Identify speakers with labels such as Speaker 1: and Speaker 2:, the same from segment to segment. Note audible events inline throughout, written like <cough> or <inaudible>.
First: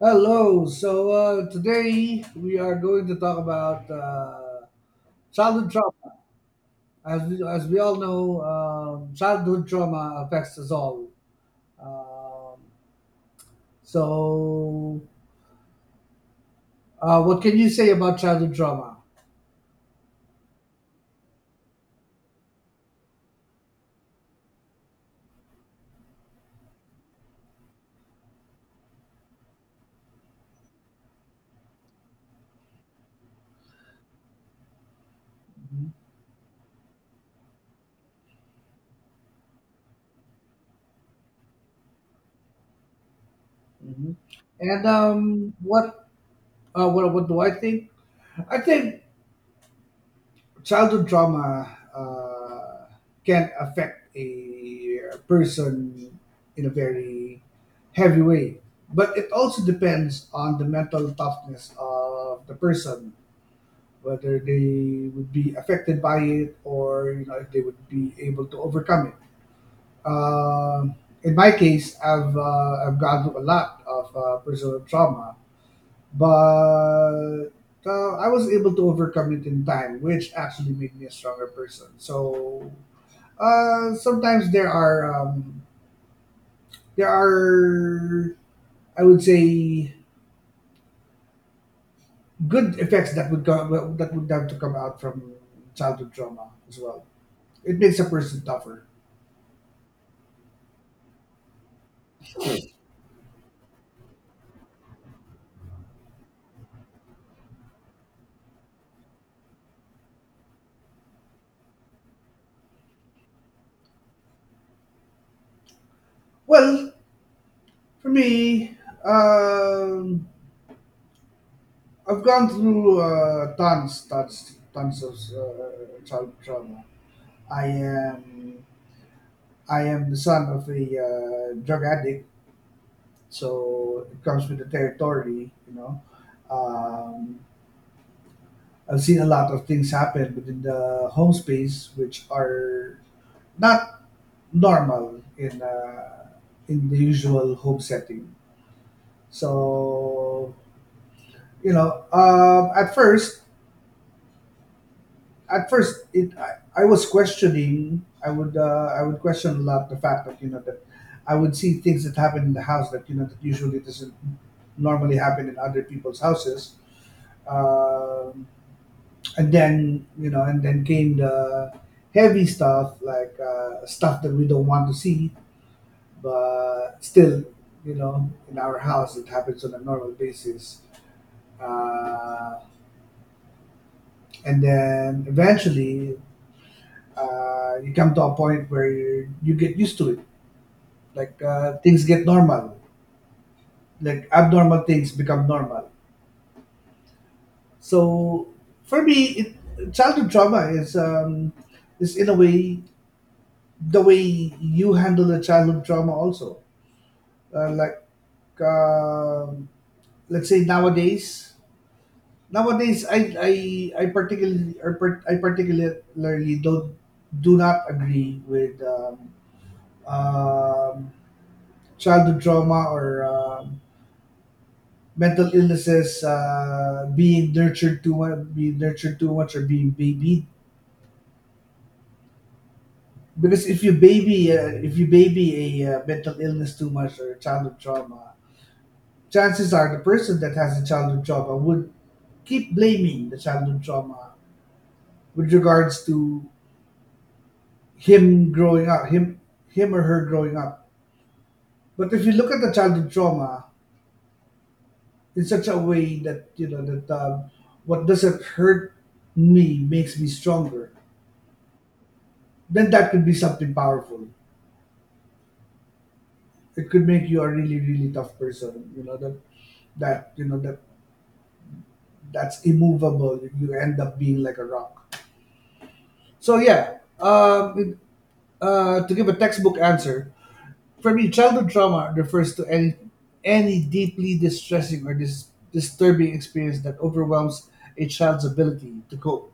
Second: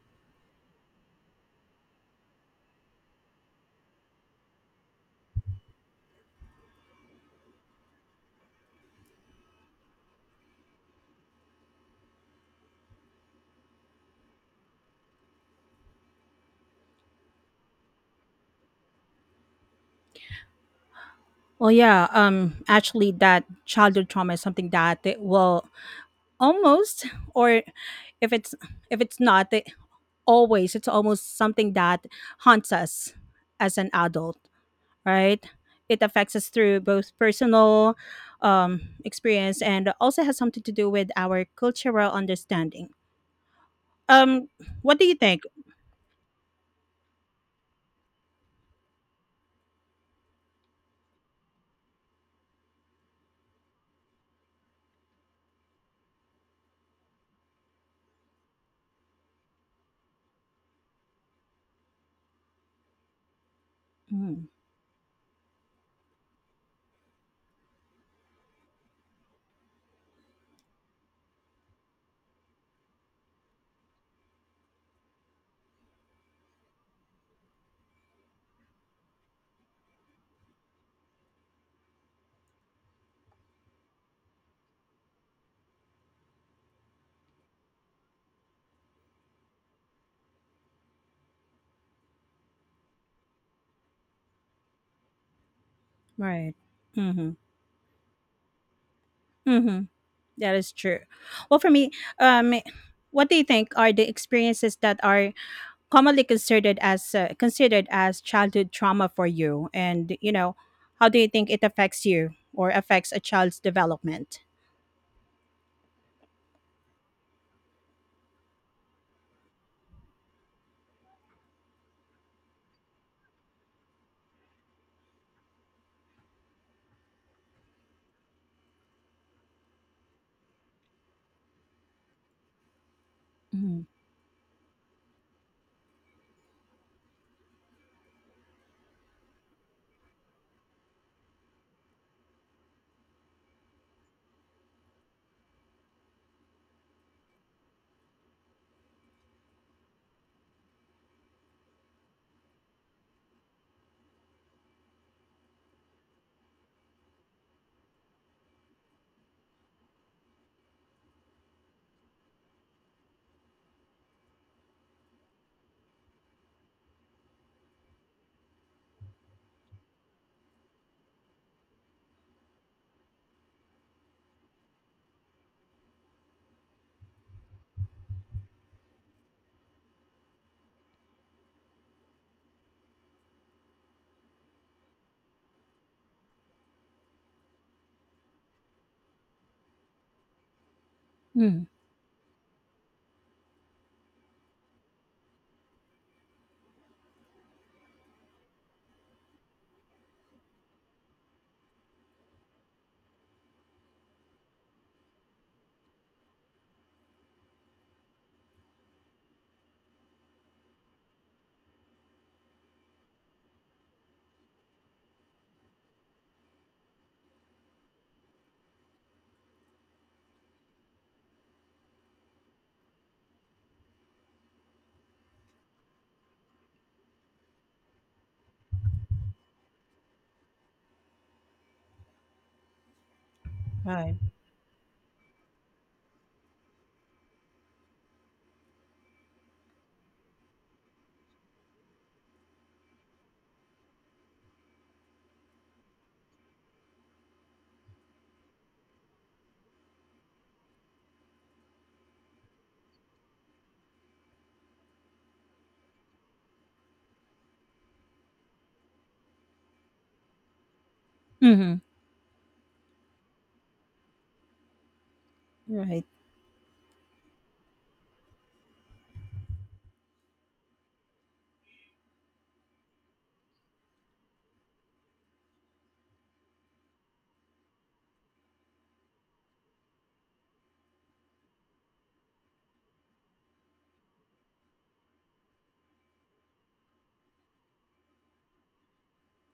Speaker 1: Hello. Today we are going to talk about childhood trauma. As we all know, childhood trauma affects us all. Um, so, what can you say about childhood trauma?
Speaker 2: Well, yeah, actually, that childhood trauma is something that it will almost, or if it's not, it always, it's almost something that haunts us as an adult, right?
Speaker 1: Mhm,
Speaker 2: It affects us through both personal experience and also has something to do with our cultural understanding.
Speaker 1: mhm.
Speaker 2: Um,
Speaker 1: And
Speaker 2: what do you think?
Speaker 1: what do I think? I think childhood trauma can affect a person in a very heavy way. But it also depends on the mental toughness of the person, whether
Speaker 2: Mm,
Speaker 1: they would be affected by it, or you know if they would be able to overcome it. Um in my case, I've gone through a lot of personal trauma, but I was able to overcome it in time, which actually made me a stronger person. So sometimes there are there are I would say good effects that would have to come out from childhood trauma
Speaker 2: right.
Speaker 1: as well.
Speaker 2: Mm-hmm.
Speaker 1: It makes a person tougher.
Speaker 2: Mm-hmm. That is true. Well, for me, um, what do you think are the experiences that are commonly considered as childhood trauma for you, and you know how do you think it affects you or affects a child's development?
Speaker 1: Well, for me, um, I've gone through tons, tons, tons of childhood trauma. I am I am the son of a drug addict,
Speaker 2: Mhm.
Speaker 1: so it comes with the territory. You know, um, I've seen a lot of things happen within the home space, which are not normal in the usual home setting. So you know, at first I was questioning. I would I would question a lot the fact that you know that I would see things that happen in the house that you know that usually doesn't normally happen in other people's houses. um, and then you know and then came the heavy stuff, like stuff that we don't want to see, but still you know in our house it happens on a normal basis. uh, and then eventually you come to a point where you get used to it. Like
Speaker 2: Mhm.
Speaker 1: things get normal, like abnormal things become normal. So for me, childhood trauma is in a way the way you handle a childhood trauma also. Uh, like um, let's say nowadays, nowadays I particularly, or I particularly don't, do not agree with um, childhood trauma or mental illnesses being nurtured too much, or being babied. Because if you
Speaker 2: Right.
Speaker 1: baby a mental illness too much, or childhood trauma, chances are the person that has a childhood trauma would keep blaming the childhood trauma with regards to him growing up him him or her growing up. But if you look at the childhood trauma in such a way that you know that what doesn't hurt me makes me stronger,
Speaker 2: Mhm.
Speaker 1: then that could be something powerful.
Speaker 2: Right.
Speaker 1: It could make you a really, really tough person, you know, that that's immovable. You end up being like a rock. So yeah, to give a textbook answer, for me childhood trauma refers to any deeply distressing or disturbing experience that overwhelms a child's ability to cope.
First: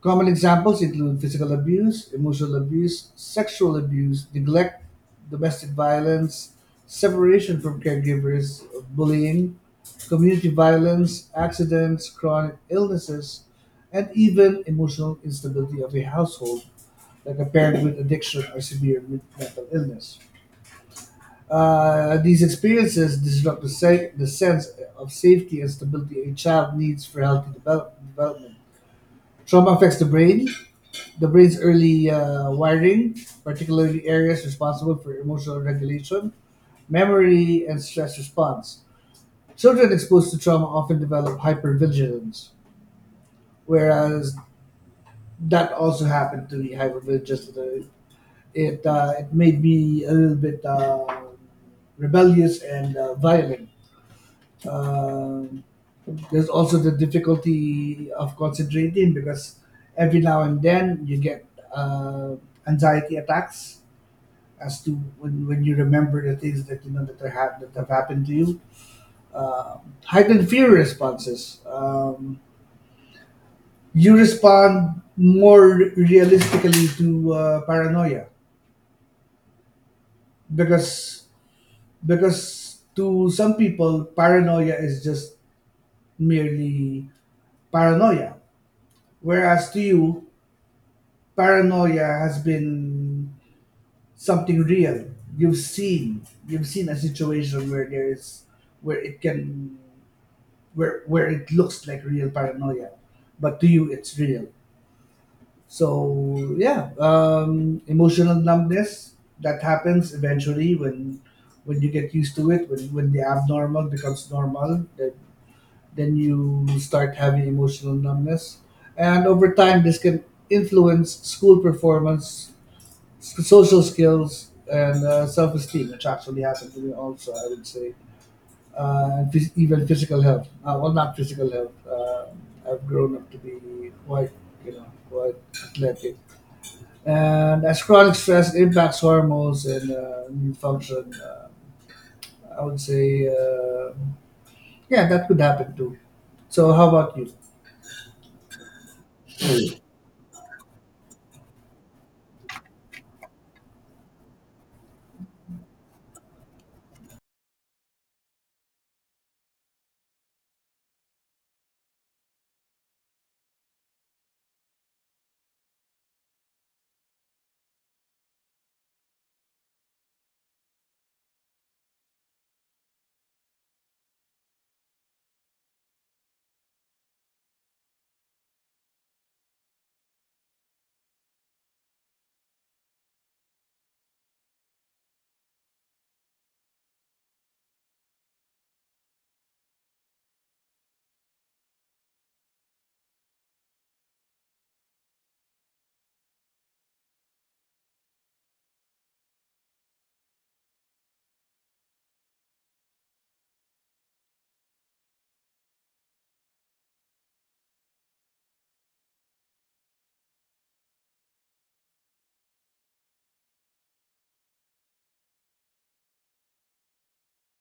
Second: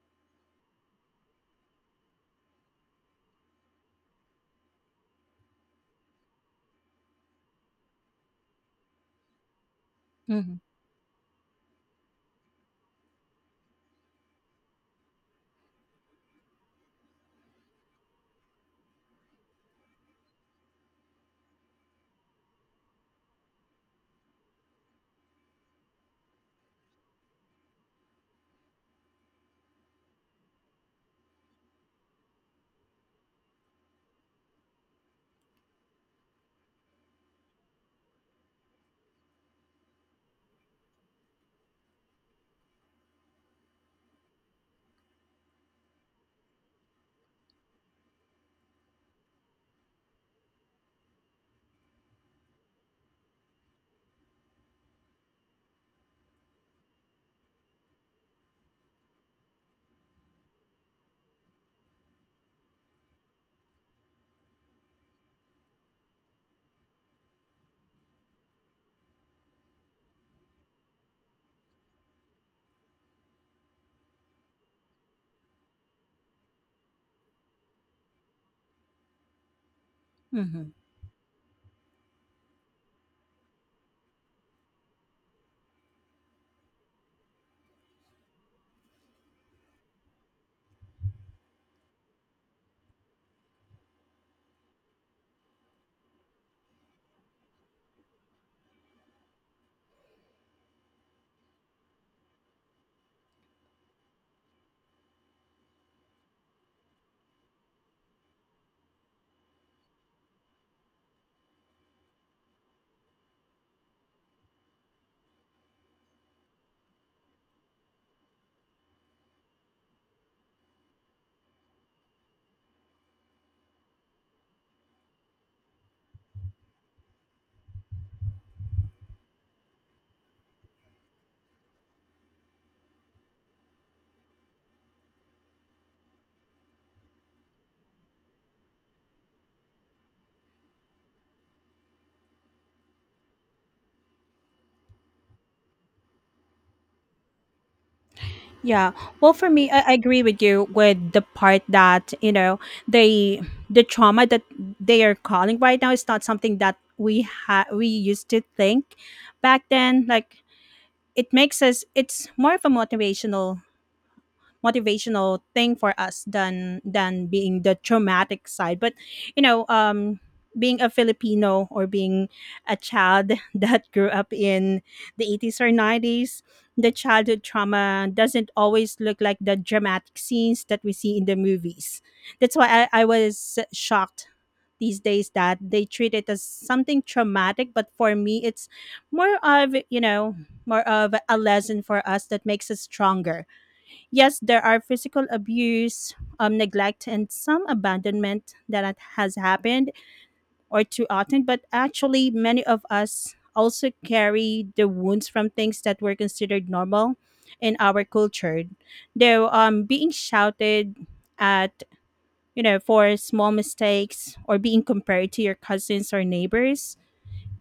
Speaker 1: Common examples include physical abuse, emotional abuse, sexual abuse, neglect, domestic violence, separation from caregivers, bullying, community
Speaker 2: Hmm.
Speaker 1: violence, accidents, chronic illnesses, and even emotional instability of a household, like a parent with addiction or severe mental illness. These experiences disrupt the sense of safety and stability a child needs for healthy development. Trauma affects the brain, the brain's early wiring, particularly areas responsible for emotional regulation, memory, and stress response. Children exposed to trauma often develop hypervigilance, whereas that also happened to me. Hypervigilance. It made me a little bit rebellious and violent. Um there's also the difficulty of concentrating, because every now and then you get uh, anxiety attacks as to when you remember the things that you know that that have happened to you. Heightened fear responses. You respond more realistically to paranoia,
Speaker 2: Hmm.
Speaker 1: because to some people paranoia is just merely paranoia, whereas to you paranoia has been something real. You've seen you've seen a situation where there is where it can where it looks like real paranoia, but to you it's real. So yeah, emotional numbness that happens eventually when you get used to it. When the abnormal becomes normal, then you start having emotional numbness, and over time this can influence school performance, social skills, and self esteem, which actually happened to me also. I would say even physical health. Well, not physical health. I've grown up to be quite, you know, quite athletic. And as chronic stress impacts hormones and immune function, I would say, yeah, that could happen too. So, how about you?
Speaker 2: Yeah. Well, for me, I agree with you with the part that you know they the trauma that they are calling right now is not something that we used to think back then. Like it makes us. It's more of a motivational thing for us than being the traumatic side, but you know being a Filipino or being a child <laughs> that grew up in the 80s or 90s, the childhood trauma doesn't always look like the dramatic scenes that we see in the movies. That's why I was shocked these days that they treat it as something traumatic, but for me it's more of you know more of a lesson for us that makes us stronger. Yes, there are physical abuse, neglect, and some abandonment that has happened or too often. But actually, many of us also carry the wounds from things that were considered normal in our culture. Though being shouted at, you know, for small mistakes, or being compared to your cousins or neighbors,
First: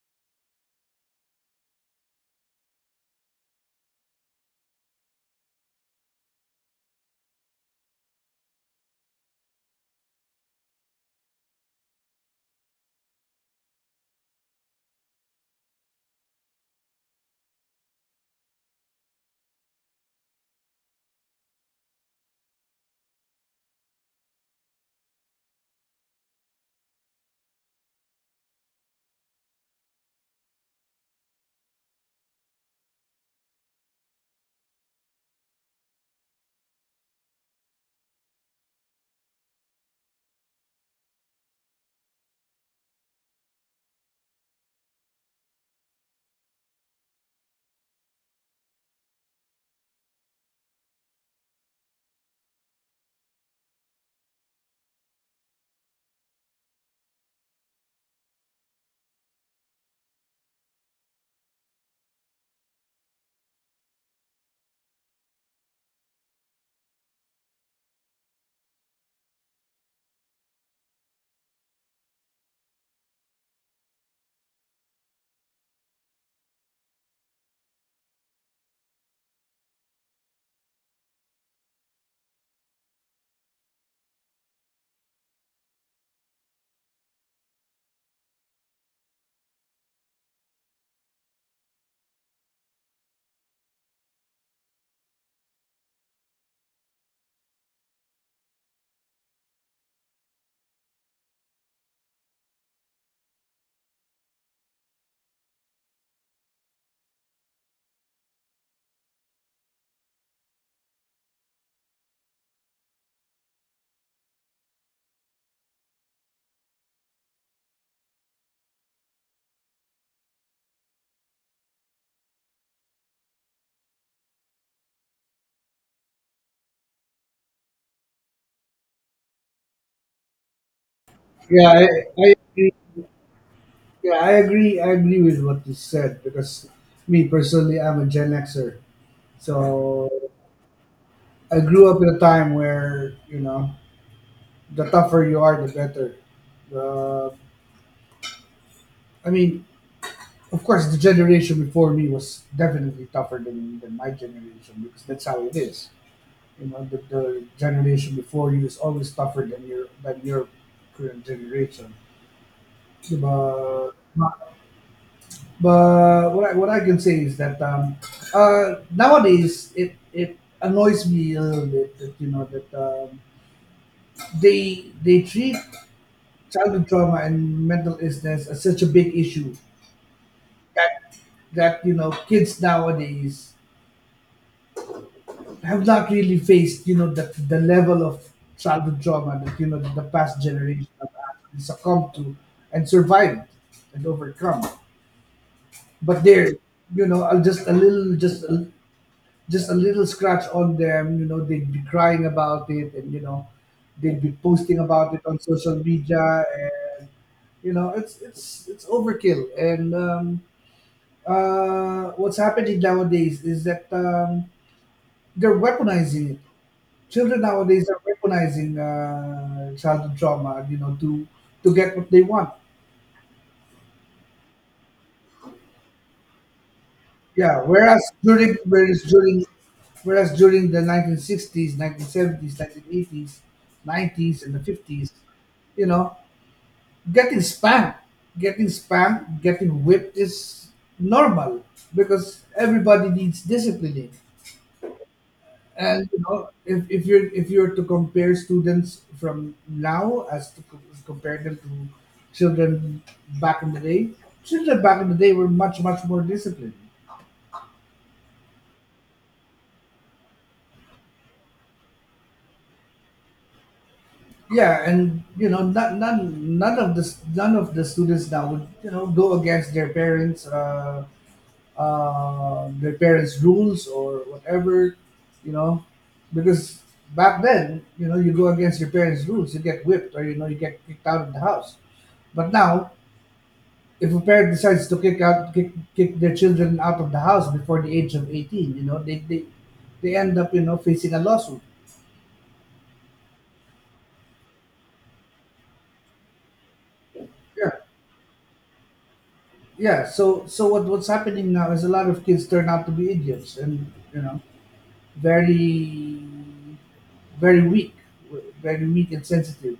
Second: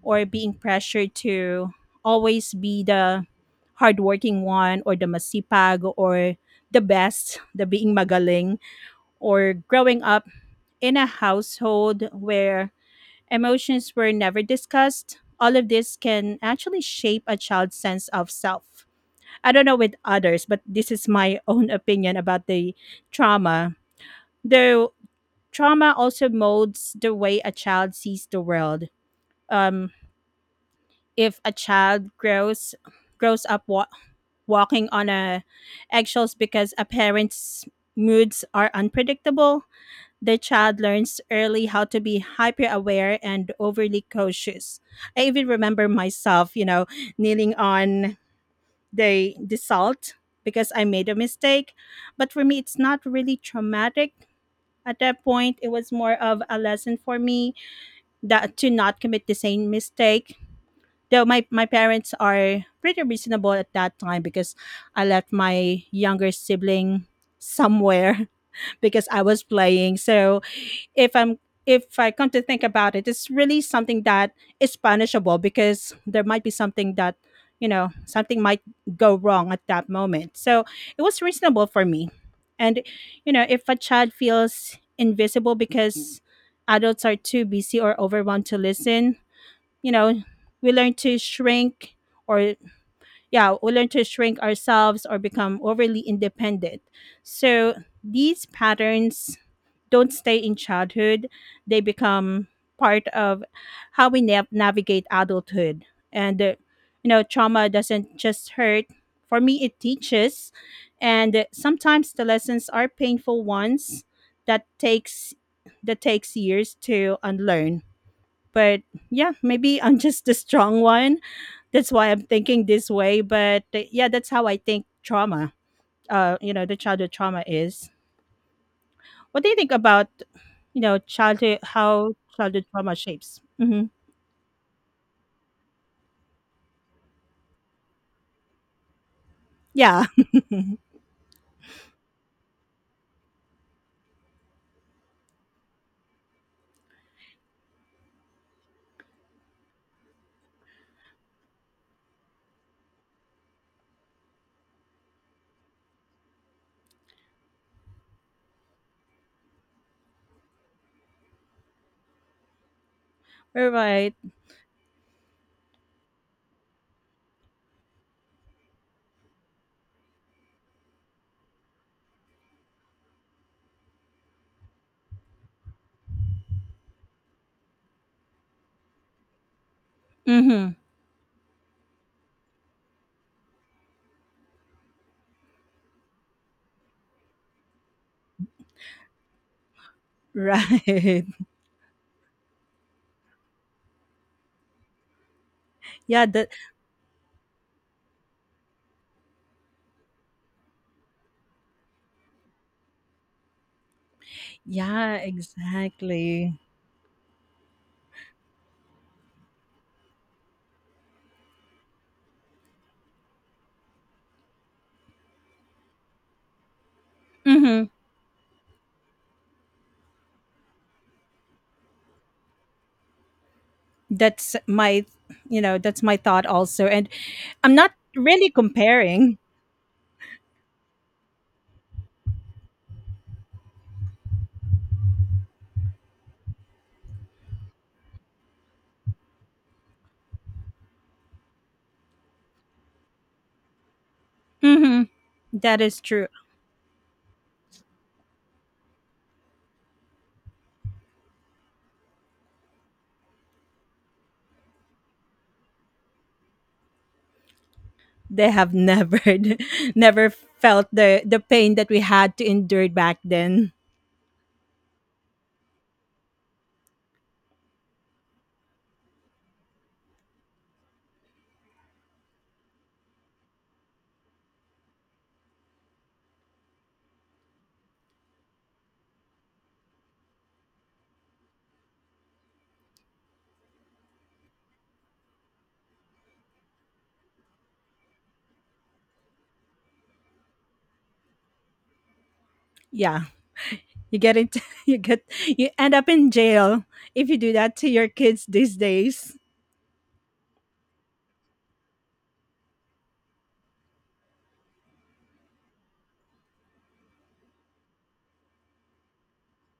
Speaker 2: or being pressured to always be the hardworking one, or the masipag, or the best, the being magaling, or growing up in a household where emotions were never discussed, all of this can actually shape a child's sense of self. I don't know with others, but this is my <laughs> own opinion about the trauma. Though trauma also molds the way a child sees the world. Um, if a child grows up walking on a eggshells because a parent's moods are unpredictable, the child learns early how to be hyper aware and overly cautious. I even remember myself, you know, kneeling on the salt because I made a mistake. But for me it's not really traumatic. At that point, it was more of a lesson for me that to not commit the same mistake. Though my parents are pretty reasonable at that time because I left my younger sibling somewhere <laughs> because I was playing. So if I'm if I come to think about it, it's really something that is punishable because there might be something that you know something might go wrong at that moment. So it was reasonable for me. And you know, if a child feels invisible because adults are too busy or overwhelmed to listen, you know we learn to shrink, or yeah we learn to shrink ourselves or become overly independent. So these patterns don't stay in childhood, they become part of how we navigate adulthood. And you know trauma doesn't just hurt, for me it teaches, and sometimes the lessons are painful ones that takes years to unlearn. But yeah, maybe I'm <laughs> just the strong one, that's why I'm thinking this way, but yeah that's how I think trauma you know the childhood trauma is. What do you think about you know childhood, how
Speaker 1: I
Speaker 2: childhood
Speaker 1: agree.
Speaker 2: trauma shapes? Hmm.
Speaker 1: Yeah, I agree. I agree with what you said, because me personally, I'm a Gen Xer.
Speaker 2: Yeah.
Speaker 1: So
Speaker 2: <laughs>
Speaker 1: I grew up in a time where you know the tougher you are, the better. The I mean, of course, the generation before me was definitely tougher than, my generation, because that's how it is. You know, the generation before you is always tougher than your current generation.
Speaker 2: All
Speaker 1: But
Speaker 2: right.
Speaker 1: what what I can say is that nowadays it annoys me a little bit that you know that they treat childhood trauma and mental illness as such a big issue,
Speaker 2: Mm-hmm.
Speaker 1: that that you know kids nowadays have not really faced, you know, the level of childhood trauma that you know the past generation have
Speaker 2: Right.
Speaker 1: actually succumbed to and survived and overcome.
Speaker 2: <laughs>
Speaker 1: But
Speaker 2: Yeah, that.
Speaker 1: they're, you know, just a little scratch on them. You know, they'd be crying about it, and you know, they'd be posting about
Speaker 2: Yeah,
Speaker 1: it on social media.
Speaker 2: exactly.
Speaker 1: And, you know, it's overkill. And what's happening nowadays is that they're weaponizing it. Children
Speaker 2: Mm-hmm.
Speaker 1: nowadays are weaponizing childhood trauma, you know, to get what they want.
Speaker 2: That's my you know that's my thought also. And
Speaker 1: Yeah.
Speaker 2: I'm not
Speaker 1: Whereas
Speaker 2: really
Speaker 1: during whereas
Speaker 2: comparing.
Speaker 1: during whereas during the 1960s, 1970s, 1980s, 90s, and the 50s, you know, getting spanked, getting whipped is normal, because everybody needs disciplining.
Speaker 2: Mm-hmm. That is
Speaker 1: And you
Speaker 2: true.
Speaker 1: know, if you're to compare students from now as to compare them to children back in the day, children back in the day were much, much more disciplined.
Speaker 2: They have never <laughs> never felt the pain that we had to endure back then.
Speaker 1: Yeah, and you know, not, none none of the none of the students now would you know go against their parents' rules or whatever, you know, because back then you know you go against your parents' rules, you get whipped, or you know you get kicked out of the house. But now, if a parent decides to kick their children out of the house before the age of 18, you know they end up you know facing a lawsuit.
Speaker 2: Yeah, you get into <laughs> you get you end up in jail if you do
Speaker 1: Yeah,
Speaker 2: that to your kids these days.
Speaker 1: yeah, so so what what's happening now is a lot of kids turn out to be idiots, and you know very, very weak very weak and sensitive.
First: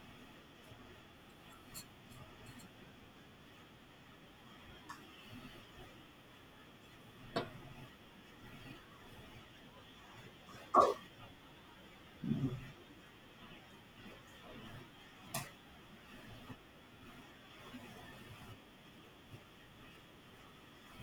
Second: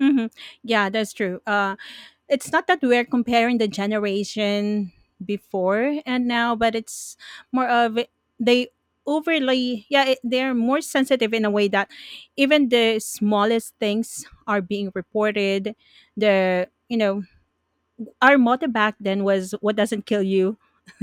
Speaker 2: Hmm. Yeah, that's true. It's not that we're comparing the generation before and now, but it's more of they overly, yeah, it, they're more sensitive in a way that even the smallest things are being reported. The you know our motto back then was what doesn't kill you <laughs>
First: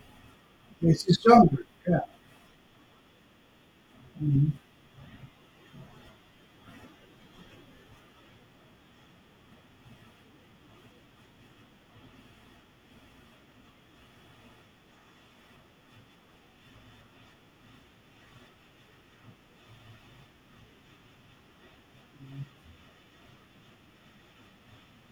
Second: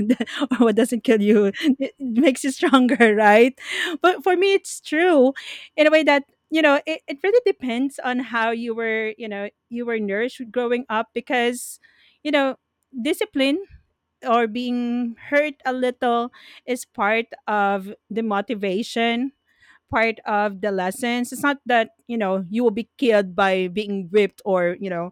Speaker 2: or what doesn't
Speaker 1: It's you
Speaker 2: kill you
Speaker 1: stronger,
Speaker 2: <laughs> it
Speaker 1: yeah.
Speaker 2: makes you stronger <laughs> right? But for
Speaker 1: Mhm.
Speaker 2: me it's true in a way that you know it really depends on how you were you know you were nourished growing up, because you know discipline or being hurt a little is part of the motivation, part of the lessons. It's not that you know you will be killed by being whipped, or you know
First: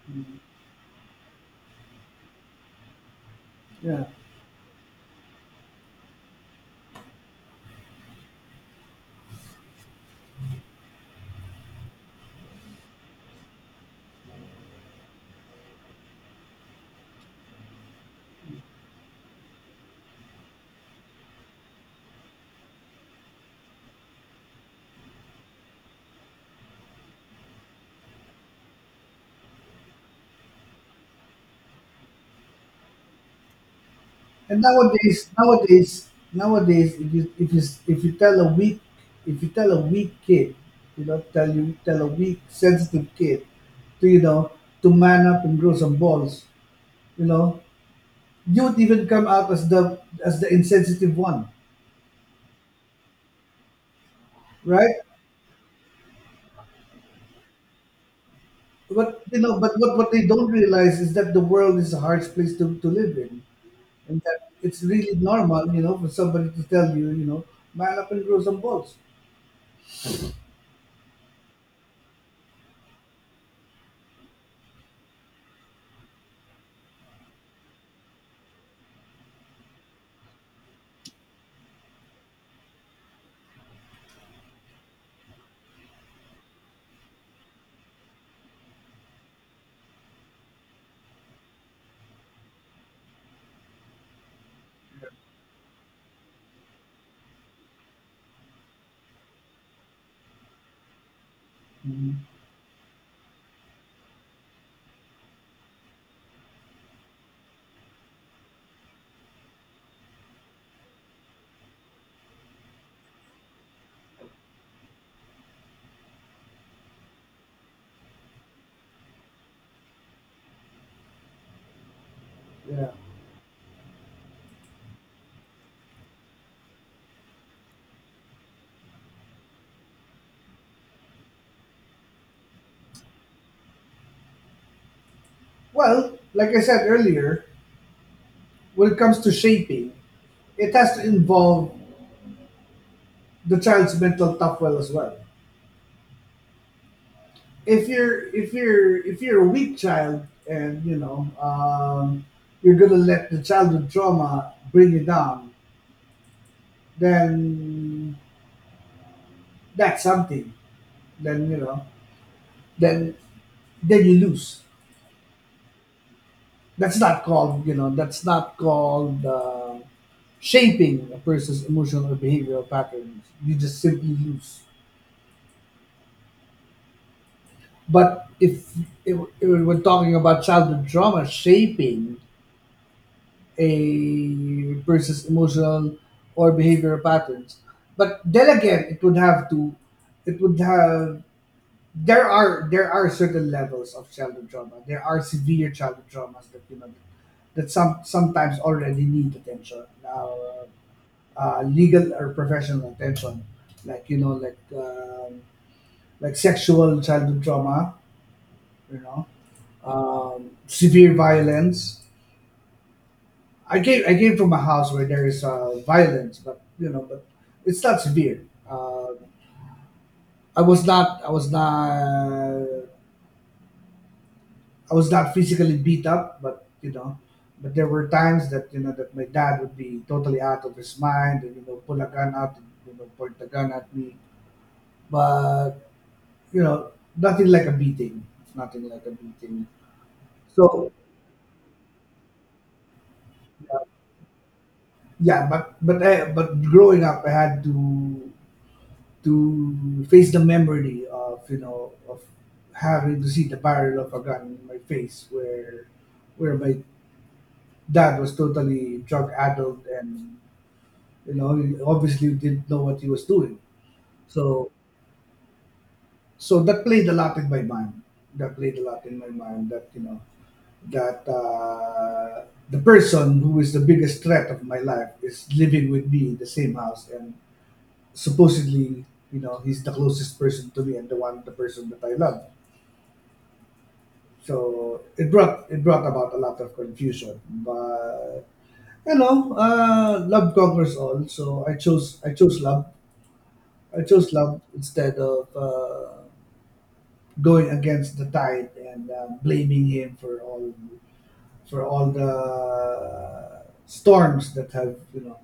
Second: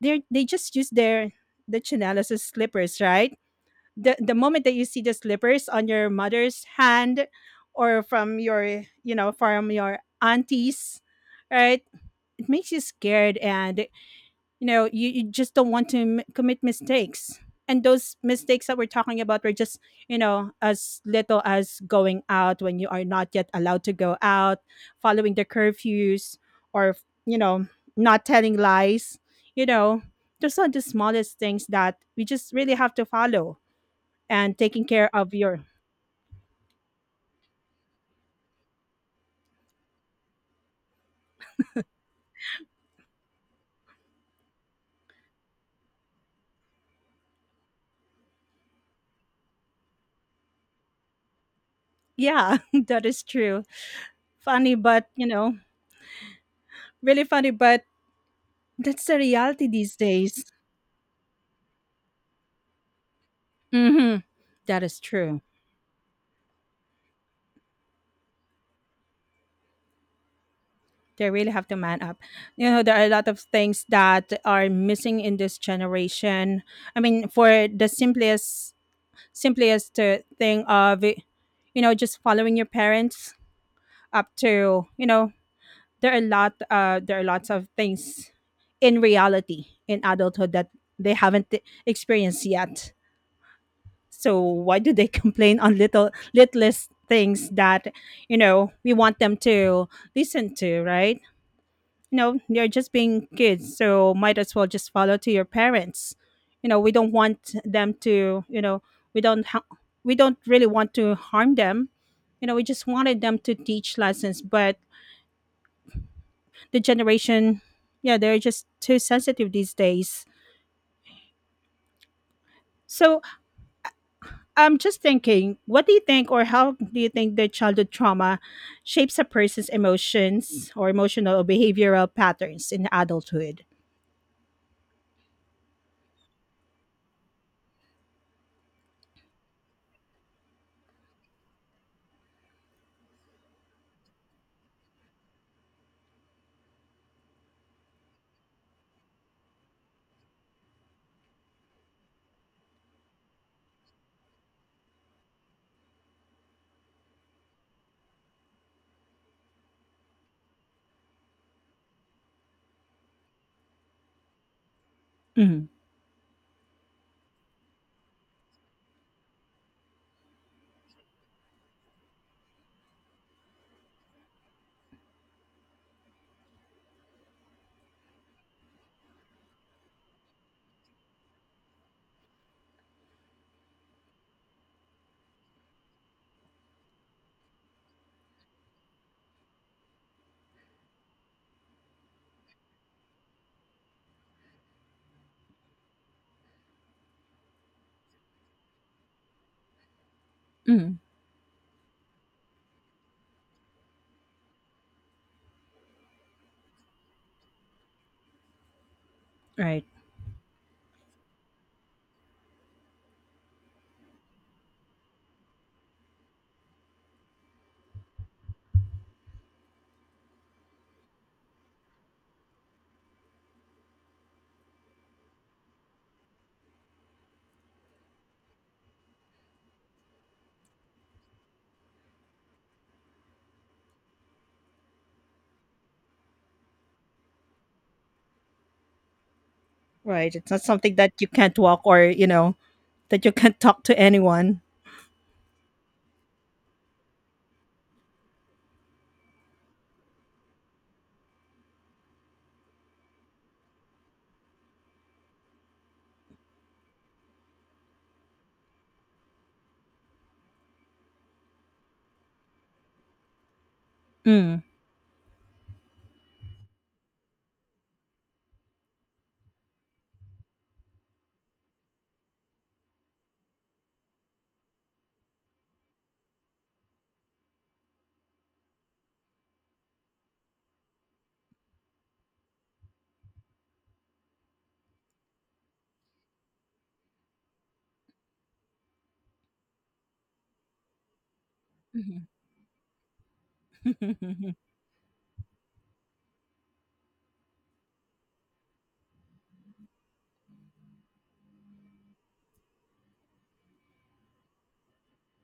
Speaker 2: they just use their the chinelas as slippers, right?
Speaker 1: Yeah.
Speaker 2: The moment that you see the slippers on your mother's hand or from your you know, from your aunties, right? It makes you scared, and you know you just don't want to commit mistakes. And those mistakes that we're talking about were just you know as little as going out when you are not yet allowed to go out, following the curfews, or you know not telling lies, you know, those are the smallest things that we just really have to follow, and
Speaker 1: And
Speaker 2: taking care
Speaker 1: nowadays,
Speaker 2: of your
Speaker 1: nowadays, nowadays, if you tell a weak, if you tell a weak kid, you know,
Speaker 2: <laughs>
Speaker 1: tell a weak sensitive kid, to you know, to man up and grow some balls, you know, you would even come out as the insensitive one,
Speaker 2: Yeah, <laughs> that is true. Funny,
Speaker 1: right?
Speaker 2: but you know, really funny, but that's the
Speaker 1: But you know,
Speaker 2: reality
Speaker 1: but
Speaker 2: these
Speaker 1: what they
Speaker 2: days.
Speaker 1: don't realize is that the world is a harsh place to live in,
Speaker 2: Mm-hmm.
Speaker 1: and that it's
Speaker 2: That is
Speaker 1: really
Speaker 2: true.
Speaker 1: normal, you know, for somebody to tell you, you know, man up and grow some balls.
Speaker 2: They really have to man up. You know, there are a lot of things that are missing in this generation. I mean, for the simplest thing of, it, you know, just following your parents up to, you know, there are a lot, there are lots of things in reality in adulthood that they haven't experienced yet. So why do they <laughs> complain on littlest things that you know we want them to listen to, right? You
Speaker 1: Mhm.
Speaker 2: know, they're just being kids, so might as well just follow to your parents. You know, we don't want them to, you know, we don't ha- we don't really want to harm them. You know, we just wanted them to teach lessons, but the generation, yeah, they're just too sensitive these days.
Speaker 1: Yeah.
Speaker 2: So I'm just thinking, what do you think, or how do you think the childhood trauma shapes a person's emotions or emotional or behavioral patterns in adulthood?
Speaker 1: Well, like I said earlier, when it comes to shaping, it has to involve the child's mental toughness as well. If you're a weak child, and you know you're gonna let the childhood trauma bring you down, then that's something. Then you know then you lose.
Speaker 2: Mhm.
Speaker 1: That's not called you know that's not called. Shaping a person's emotional or behavioral patterns. You just simply lose. But if it, we're talking about childhood trauma shaping a person's emotional or behavioral patterns, but then again, it would have to, it would have. There are certain levels of childhood trauma. There are severe childhood traumas that you know that sometimes already need attention, now,
Speaker 2: Mhm.
Speaker 1: legal or professional attention, like you know, like sexual childhood trauma, you know,
Speaker 2: Right.
Speaker 1: severe violence. I came from a house where there is violence, but you know, but it's not severe. Uh, I was not I was not physically beat up, but you know, but there were times that you know that my dad would be totally out of his mind and you know pull a gun out and you know point the gun at me, but you know nothing like a beating, nothing like a beating.
Speaker 2: Right. It's not
Speaker 1: So
Speaker 2: something that you can't walk, or, you know, that you can't talk to anyone.
Speaker 1: yeah, but growing up, I had to face the memory of you know of having to see the barrel of a gun in my face where my dad was totally drug addled and you know he obviously didn't know what he was doing,
Speaker 2: Mm.
Speaker 1: so so that played a lot in my mind, that played a lot in my mind that you know that the person who is the biggest threat of my life is living with me in the same house and supposedly you know he's the closest person to me and the person that I love. So it brought about a lot of confusion, but you know, love conquers all. So I chose
Speaker 2: Mhm.
Speaker 1: I chose love. I chose
Speaker 2: <laughs>
Speaker 1: love instead of going against the tide and blaming him for all, for all the storms that have you know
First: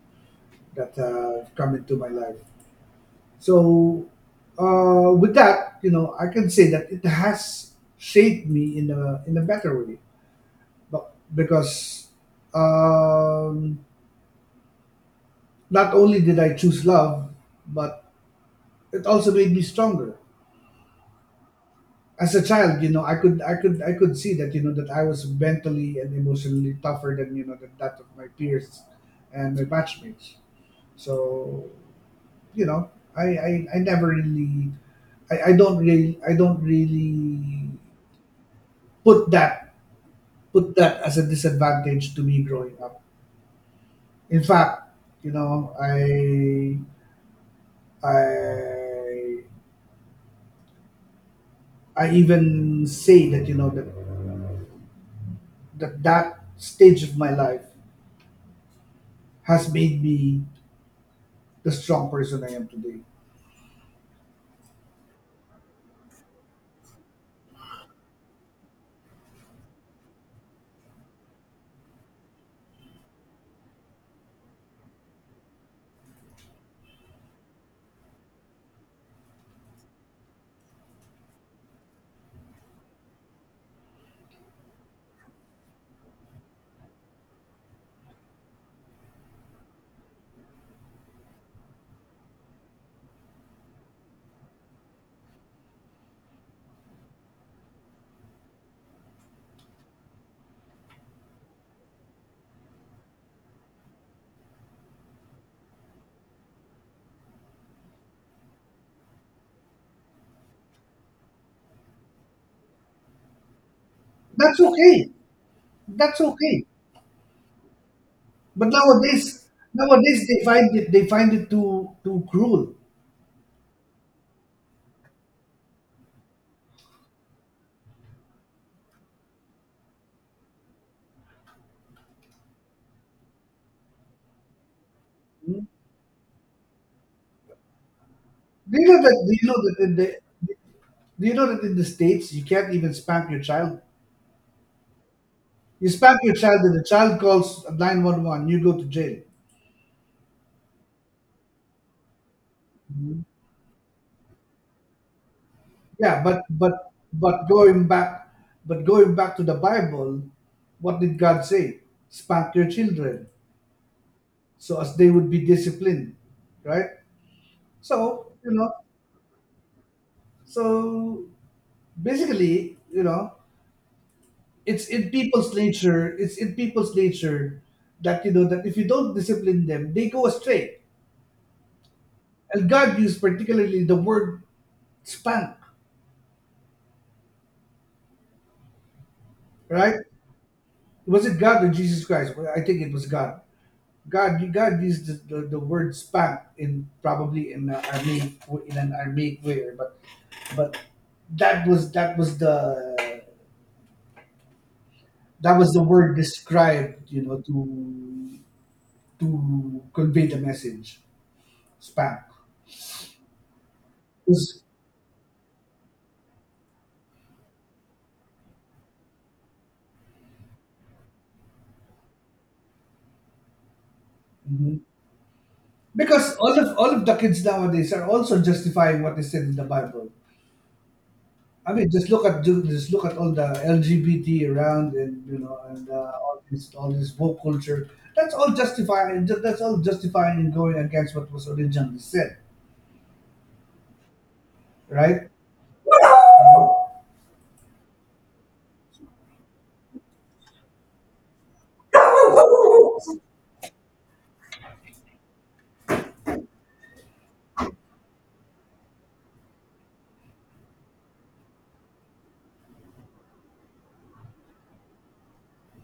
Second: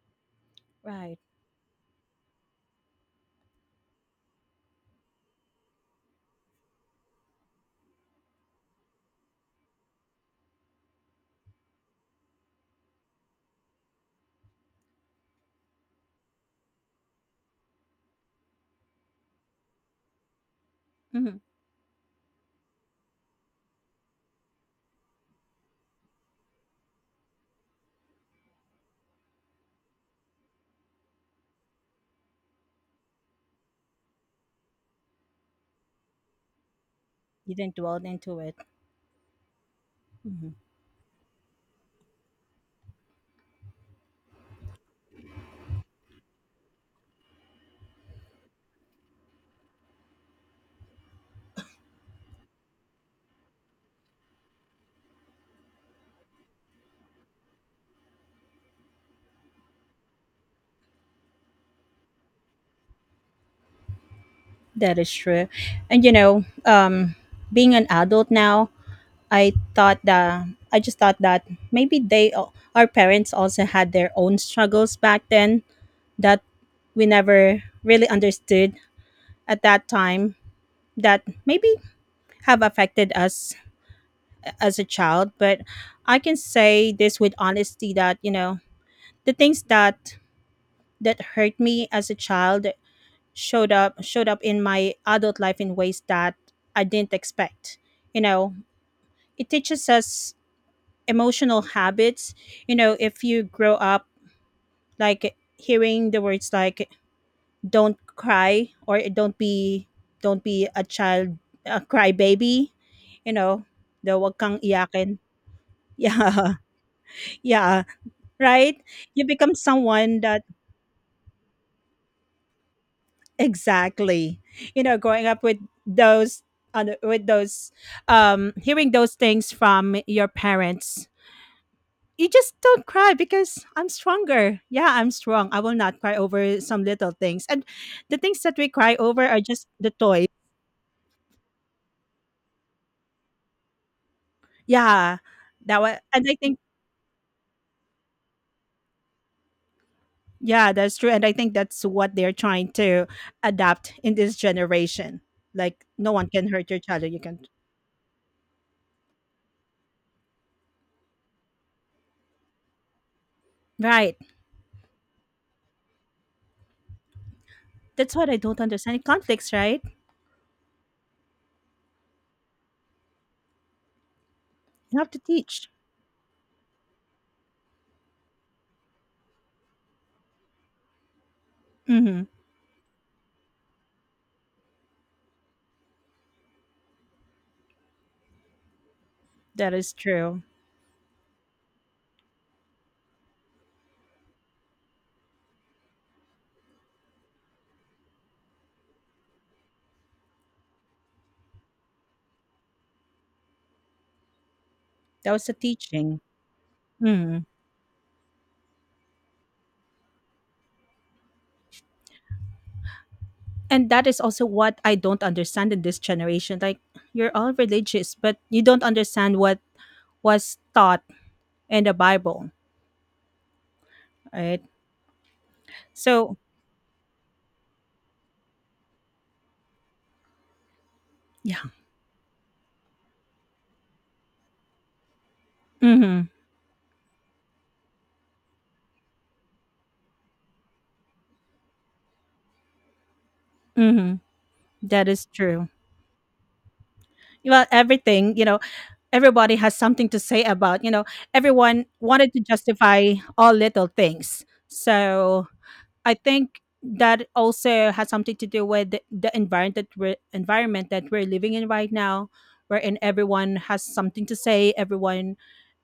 Speaker 1: that
Speaker 2: Right.
Speaker 1: have come into my life. So with that, you know, I can say that it has shaped me in a better way. But because um, not only did I choose love, but it also made me stronger.
Speaker 2: Mhm.
Speaker 1: As a child, you know, I could see that, you know, that I was mentally and emotionally tougher than you know than that of my peers and my batchmates. So, you know, I never really, I don't
Speaker 2: You
Speaker 1: really
Speaker 2: didn't dwell into it.
Speaker 1: put that,
Speaker 2: Mhm.
Speaker 1: put that as a disadvantage to me growing up. In fact, you know, I I even say that you know that that stage of my life has made me the strong person I am today.
Speaker 2: That is true. And, you know, being an adult now, I just thought that maybe our parents also had their own struggles back then that we never really understood at that time, that maybe have affected us as a child. But I can say this with honesty that you know the things that hurt me as a child showed up in my adult life in ways that I didn't expect. You know it teaches us emotional habits. You know if you grow up like hearing the words like don't cry, or don't be a child, a crybaby, you know, the wag kang
Speaker 1: That's okay.
Speaker 2: iyakin <laughs>
Speaker 1: That's
Speaker 2: yeah.
Speaker 1: okay.
Speaker 2: Yeah.
Speaker 1: But
Speaker 2: Right. You
Speaker 1: nowadays
Speaker 2: become someone
Speaker 1: nowadays
Speaker 2: that,
Speaker 1: they find it too cruel.
Speaker 2: exactly, you know growing up with those on with those hearing those things from your parents, you just don't cry because I'm stronger. Yeah, I'm strong. I will not cry over some little things. And the things that we
Speaker 1: Do you
Speaker 2: cry
Speaker 1: know that
Speaker 2: over
Speaker 1: do
Speaker 2: are
Speaker 1: you know
Speaker 2: just
Speaker 1: that
Speaker 2: the
Speaker 1: in
Speaker 2: toys.
Speaker 1: the Do you know that in the States you can't even spank your child?
Speaker 2: Yeah. That
Speaker 1: You
Speaker 2: was, and
Speaker 1: spank
Speaker 2: I
Speaker 1: your
Speaker 2: think
Speaker 1: child and the child calls 911, you go to jail.
Speaker 2: yeah, that's true. And I think that's what they're trying to adapt in this generation. Like no
Speaker 1: Yeah,
Speaker 2: one
Speaker 1: but
Speaker 2: can hurt your
Speaker 1: but
Speaker 2: child. Or you can,
Speaker 1: but going back, but going back to the Bible, what did God say? Spank your children,
Speaker 2: right.
Speaker 1: so as they would be disciplined, right?
Speaker 2: That's what
Speaker 1: So
Speaker 2: I
Speaker 1: you
Speaker 2: don't
Speaker 1: know,
Speaker 2: understand. Conflicts, right?
Speaker 1: so basically, you know, it's
Speaker 2: You have
Speaker 1: in
Speaker 2: to
Speaker 1: people's
Speaker 2: teach.
Speaker 1: nature. It's in people's nature that you know that if you don't discipline them, they go astray.
Speaker 2: Mm-hmm.
Speaker 1: And God used particularly the word spank,
Speaker 2: That is
Speaker 1: right?
Speaker 2: true.
Speaker 1: Was it God or Jesus Christ? Well, I think it was God. God used the word spank in probably in a Aramaic, in an Aramaic way, but but that was that was the
Speaker 2: That was the
Speaker 1: that was the word
Speaker 2: teaching.
Speaker 1: described, you know,
Speaker 2: Mhm.
Speaker 1: to convey the message. Spank.
Speaker 2: And that is also
Speaker 1: Because
Speaker 2: what I don't understand in this generation. Like you're all religious, but you don't understand what was taught in the Bible, right?
Speaker 1: mhm.
Speaker 2: So
Speaker 1: Because all of the kids nowadays are also justifying what is said in the Bible.
Speaker 2: yeah,
Speaker 1: I mean, just look at just look at all the LGBT around, and you know, and
Speaker 2: mm-hmm,
Speaker 1: all this woke culture. That's all justifying. That's all justifying and going against what was originally said,
Speaker 2: mm-hmm, that is
Speaker 1: right?
Speaker 2: true. Well, everything you know, everybody has something to say about you know. Everyone wanted to justify all little things, so I think that also has something to do with the environment environment that we're living in right now, wherein everyone has something to say, everyone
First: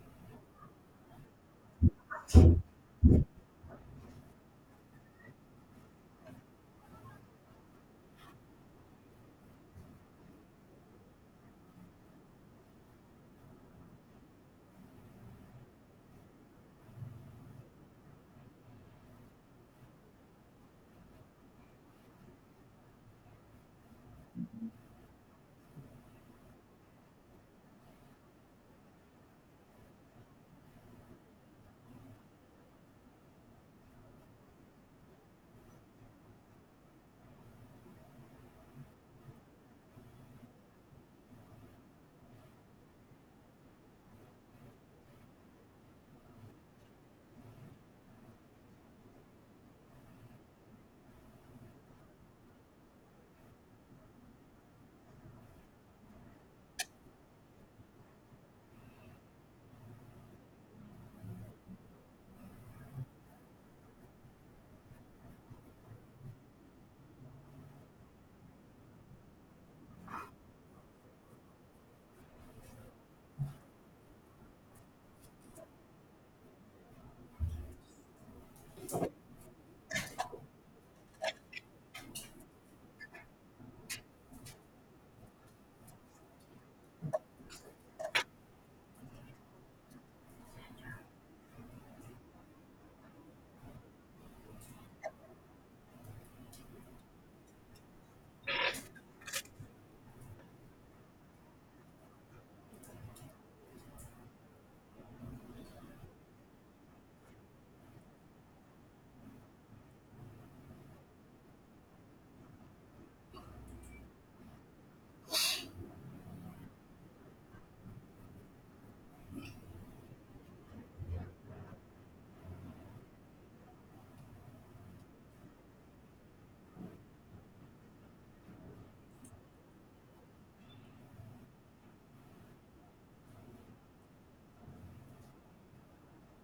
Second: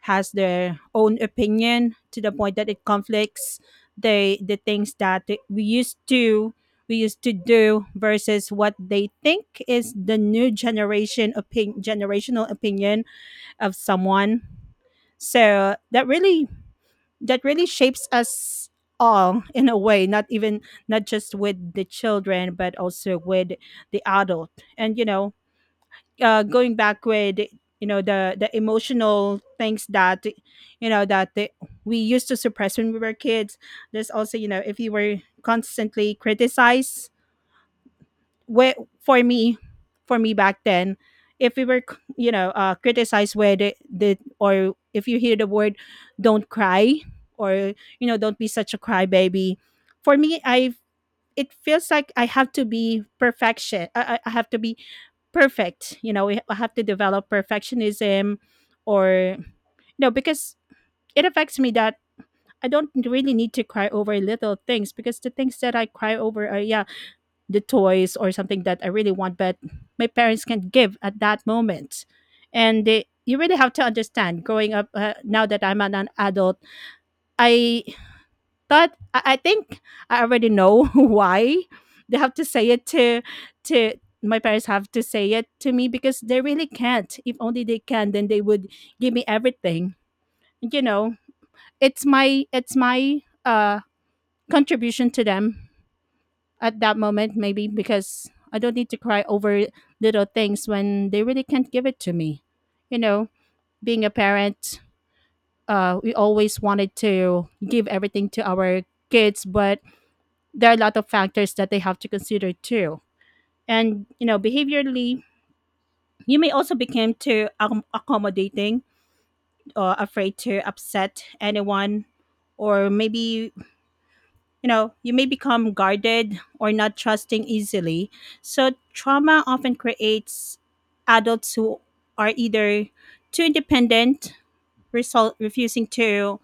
Speaker 2: has their own opinion to the point that it conflicts the things that we used to we used to do versus what they think is the new generation opinion generational opinion of someone, so that really that really shapes us all in a way, not even not just with the children but also with the adult. And you know, going back with you know the emotional things that you know that the, we used to suppress when we were kids. There's also, you know, if you were constantly criticized, where for me for me back then, if we were criticized where the, or if you hear the word don't cry, or you know, don't be such a crybaby, for me I it feels like I have to be I have to be perfect. You know, I have to develop perfectionism. Or no, because it affects me that I don't really need to cry over little things, because the things that I cry over are, yeah, the toys or something that I really want, but my parents can't give at that moment. And they, you really have to understand growing up, now that I'm an adult, I I think I already know <laughs> why they have to say it to, my parents have to say it to me, because they really can't. If only they can, then they would give me everything. You know, it's my uh contribution to them at that moment, maybe, because I don't need to cry over little things when they really can't give it to me. You know, being a parent, we always wanted to give everything to our kids, but there are a lot of factors that they have to consider too. And you know, behaviorally, you may also become too accommodating, or afraid to upset anyone, or maybe, you know, you may become guarded or not trusting easily. So trauma often creates adults who are either too independent, refusing to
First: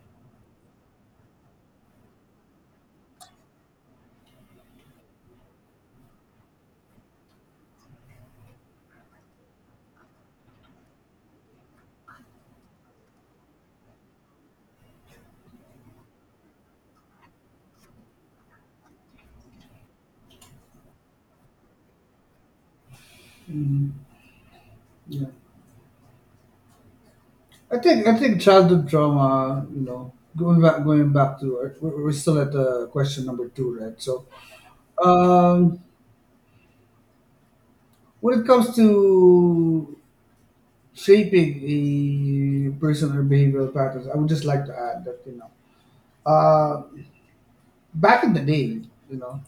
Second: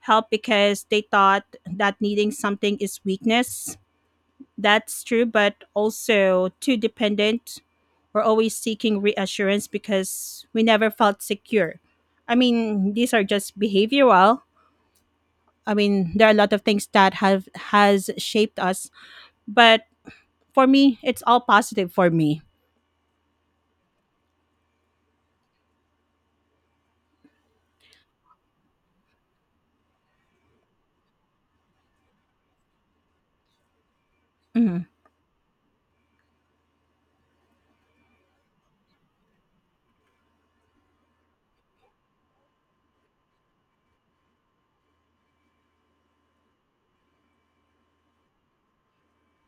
Speaker 2: help because they thought that needing something is weakness. That's true, but also too dependent. We're always seeking reassurance because we never felt secure. I mean, these are just behavioral. I mean, there are a lot of things that have has shaped us, but for me, it's all positive for me.
Speaker 1: Mm, yeah, I think childhood trauma. You know, going back to we're still at question number two, right? So,
Speaker 2: Mhm.
Speaker 1: um, when it comes to shaping a person or behavioral patterns, I would just like to add that you know. uh, back in the day, you know,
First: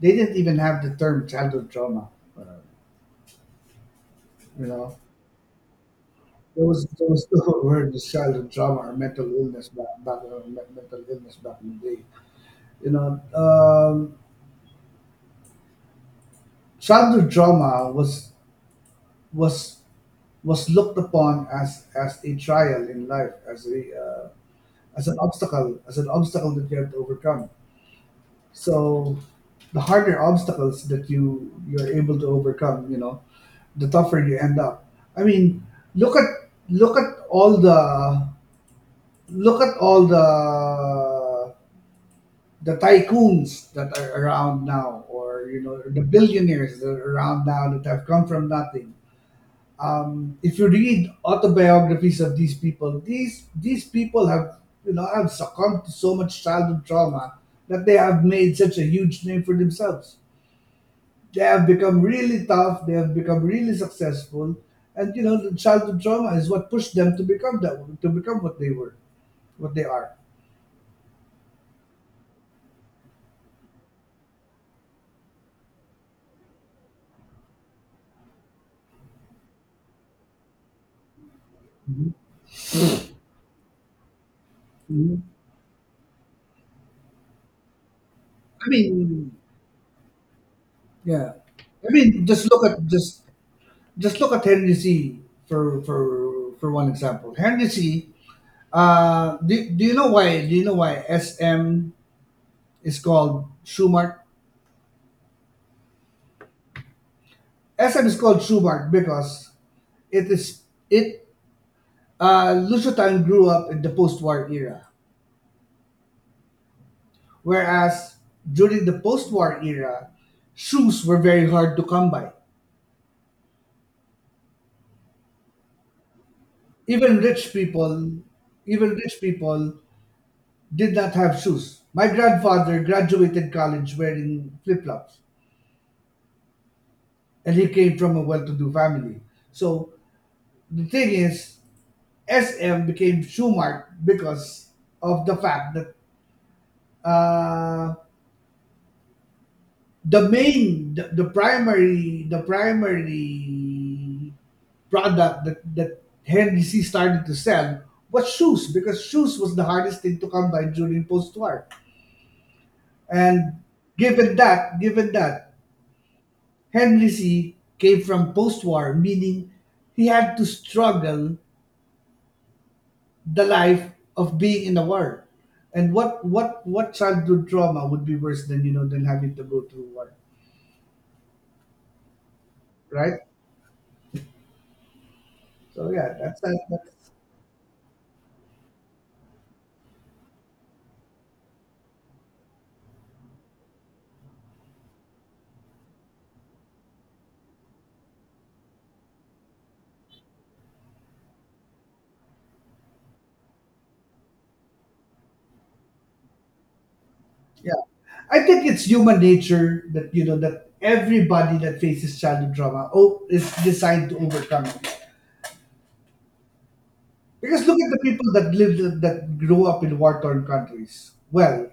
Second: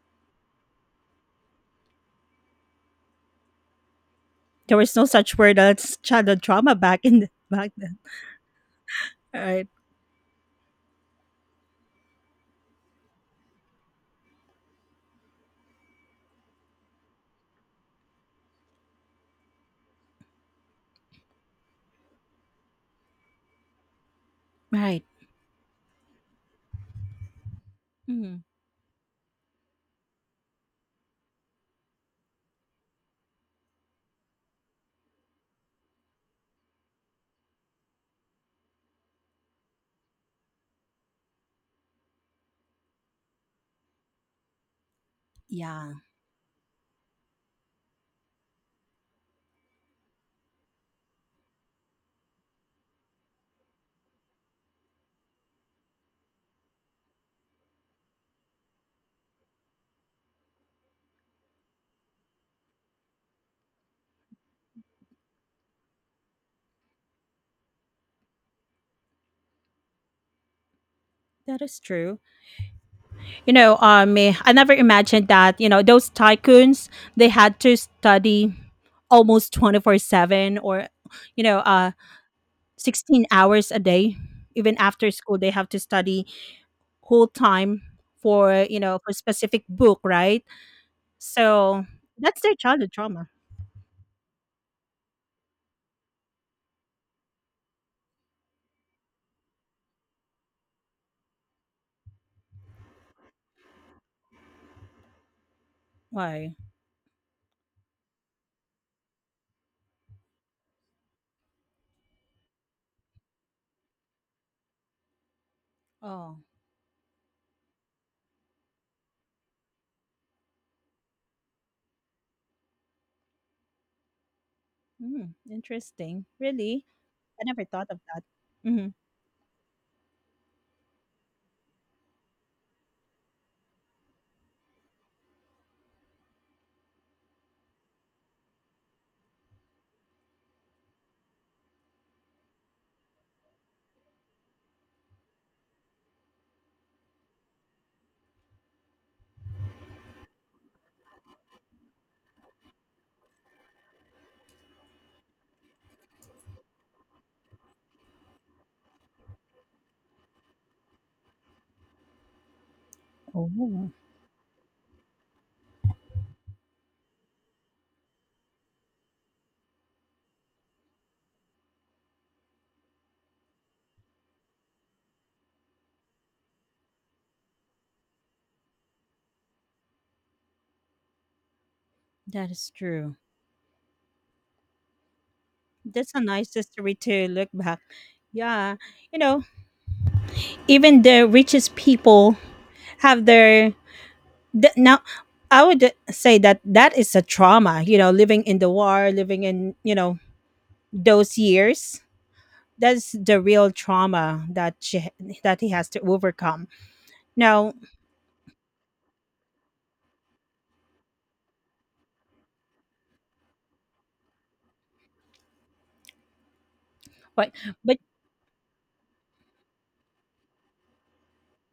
Speaker 1: they didn't even have the term childhood trauma. Uh, You
Speaker 2: There was
Speaker 1: know,
Speaker 2: no such word as childhood
Speaker 1: there
Speaker 2: trauma
Speaker 1: was
Speaker 2: back
Speaker 1: there
Speaker 2: in
Speaker 1: was still <laughs> a
Speaker 2: back
Speaker 1: word
Speaker 2: then.
Speaker 1: as childhood trauma or mental
Speaker 2: Right.
Speaker 1: illness back back or me- mental illness back in the day. You know, childhood trauma was was was looked upon as a trial in life, as a
Speaker 2: Right.
Speaker 1: as an obstacle that you have to overcome.
Speaker 2: Mhm.
Speaker 1: So the harder obstacles that you're able to overcome, you know, the tougher you end up. I mean, look at look at all the look at all the tycoons that are around now, or you know,
Speaker 2: Yeah.
Speaker 1: the billionaires that are around now that have come from nothing. If you read autobiographies of these people, these people have you know have succumbed to so much childhood trauma that they have made such a huge name for themselves, they have become really tough, they have become really successful, and you know the childhood trauma is what pushed them to become that, to become what they were, what they are.
Speaker 2: That is true. You know, I never imagined that, you know, those tycoons, they had to study almost 24/7, or you know, 16 hours a day. Even after
Speaker 1: Mhm.
Speaker 2: school they have to study whole time, for
Speaker 1: I
Speaker 2: you know, for
Speaker 1: mean,
Speaker 2: specific book, right?
Speaker 1: yeah,
Speaker 2: So
Speaker 1: I mean
Speaker 2: that's their childhood trauma.
Speaker 1: just look at Henry C for one example. Henry C. Do you know why? Do you know why SM is called Schumart?
Speaker 2: Why?
Speaker 1: SM is called Schumart because it is it. Lushotan grew up in the post-war era.
Speaker 2: Oh,
Speaker 1: Whereas during the post war era, shoes were very hard to come by.
Speaker 2: mm, interesting, really.
Speaker 1: Even
Speaker 2: I
Speaker 1: rich
Speaker 2: never thought of
Speaker 1: people,
Speaker 2: that. Hmm.
Speaker 1: even rich people did not have shoes. My grandfather graduated college wearing flip flops, and he came from a well to do family. So the thing is, SM became Shoe Mart because of the fact that uh, the primary product that Henry C started to sell was shoes because shoes was the hardest thing to come by during post-war. And
Speaker 2: Oh,
Speaker 1: given that Henry C came from post-war, meaning he had to struggle the life of being in the war. And what childhood trauma would be worse than you know than having to go through war,
Speaker 2: that is true.
Speaker 1: right? So
Speaker 2: That's
Speaker 1: yeah,
Speaker 2: a
Speaker 1: that's
Speaker 2: nice
Speaker 1: that.
Speaker 2: history to look back. Yeah, you know, even the richest people have their now, I would say that that is a trauma, you know, living in the war, living in, you know, those years. That's the real trauma that she that he has to overcome now.
Speaker 1: Yeah. I think it's human nature that you know that everybody that faces childhood trauma oh is designed to overcome it.
Speaker 2: but
Speaker 1: Because look at
Speaker 2: but
Speaker 1: the people that grew up in war torn countries. Well,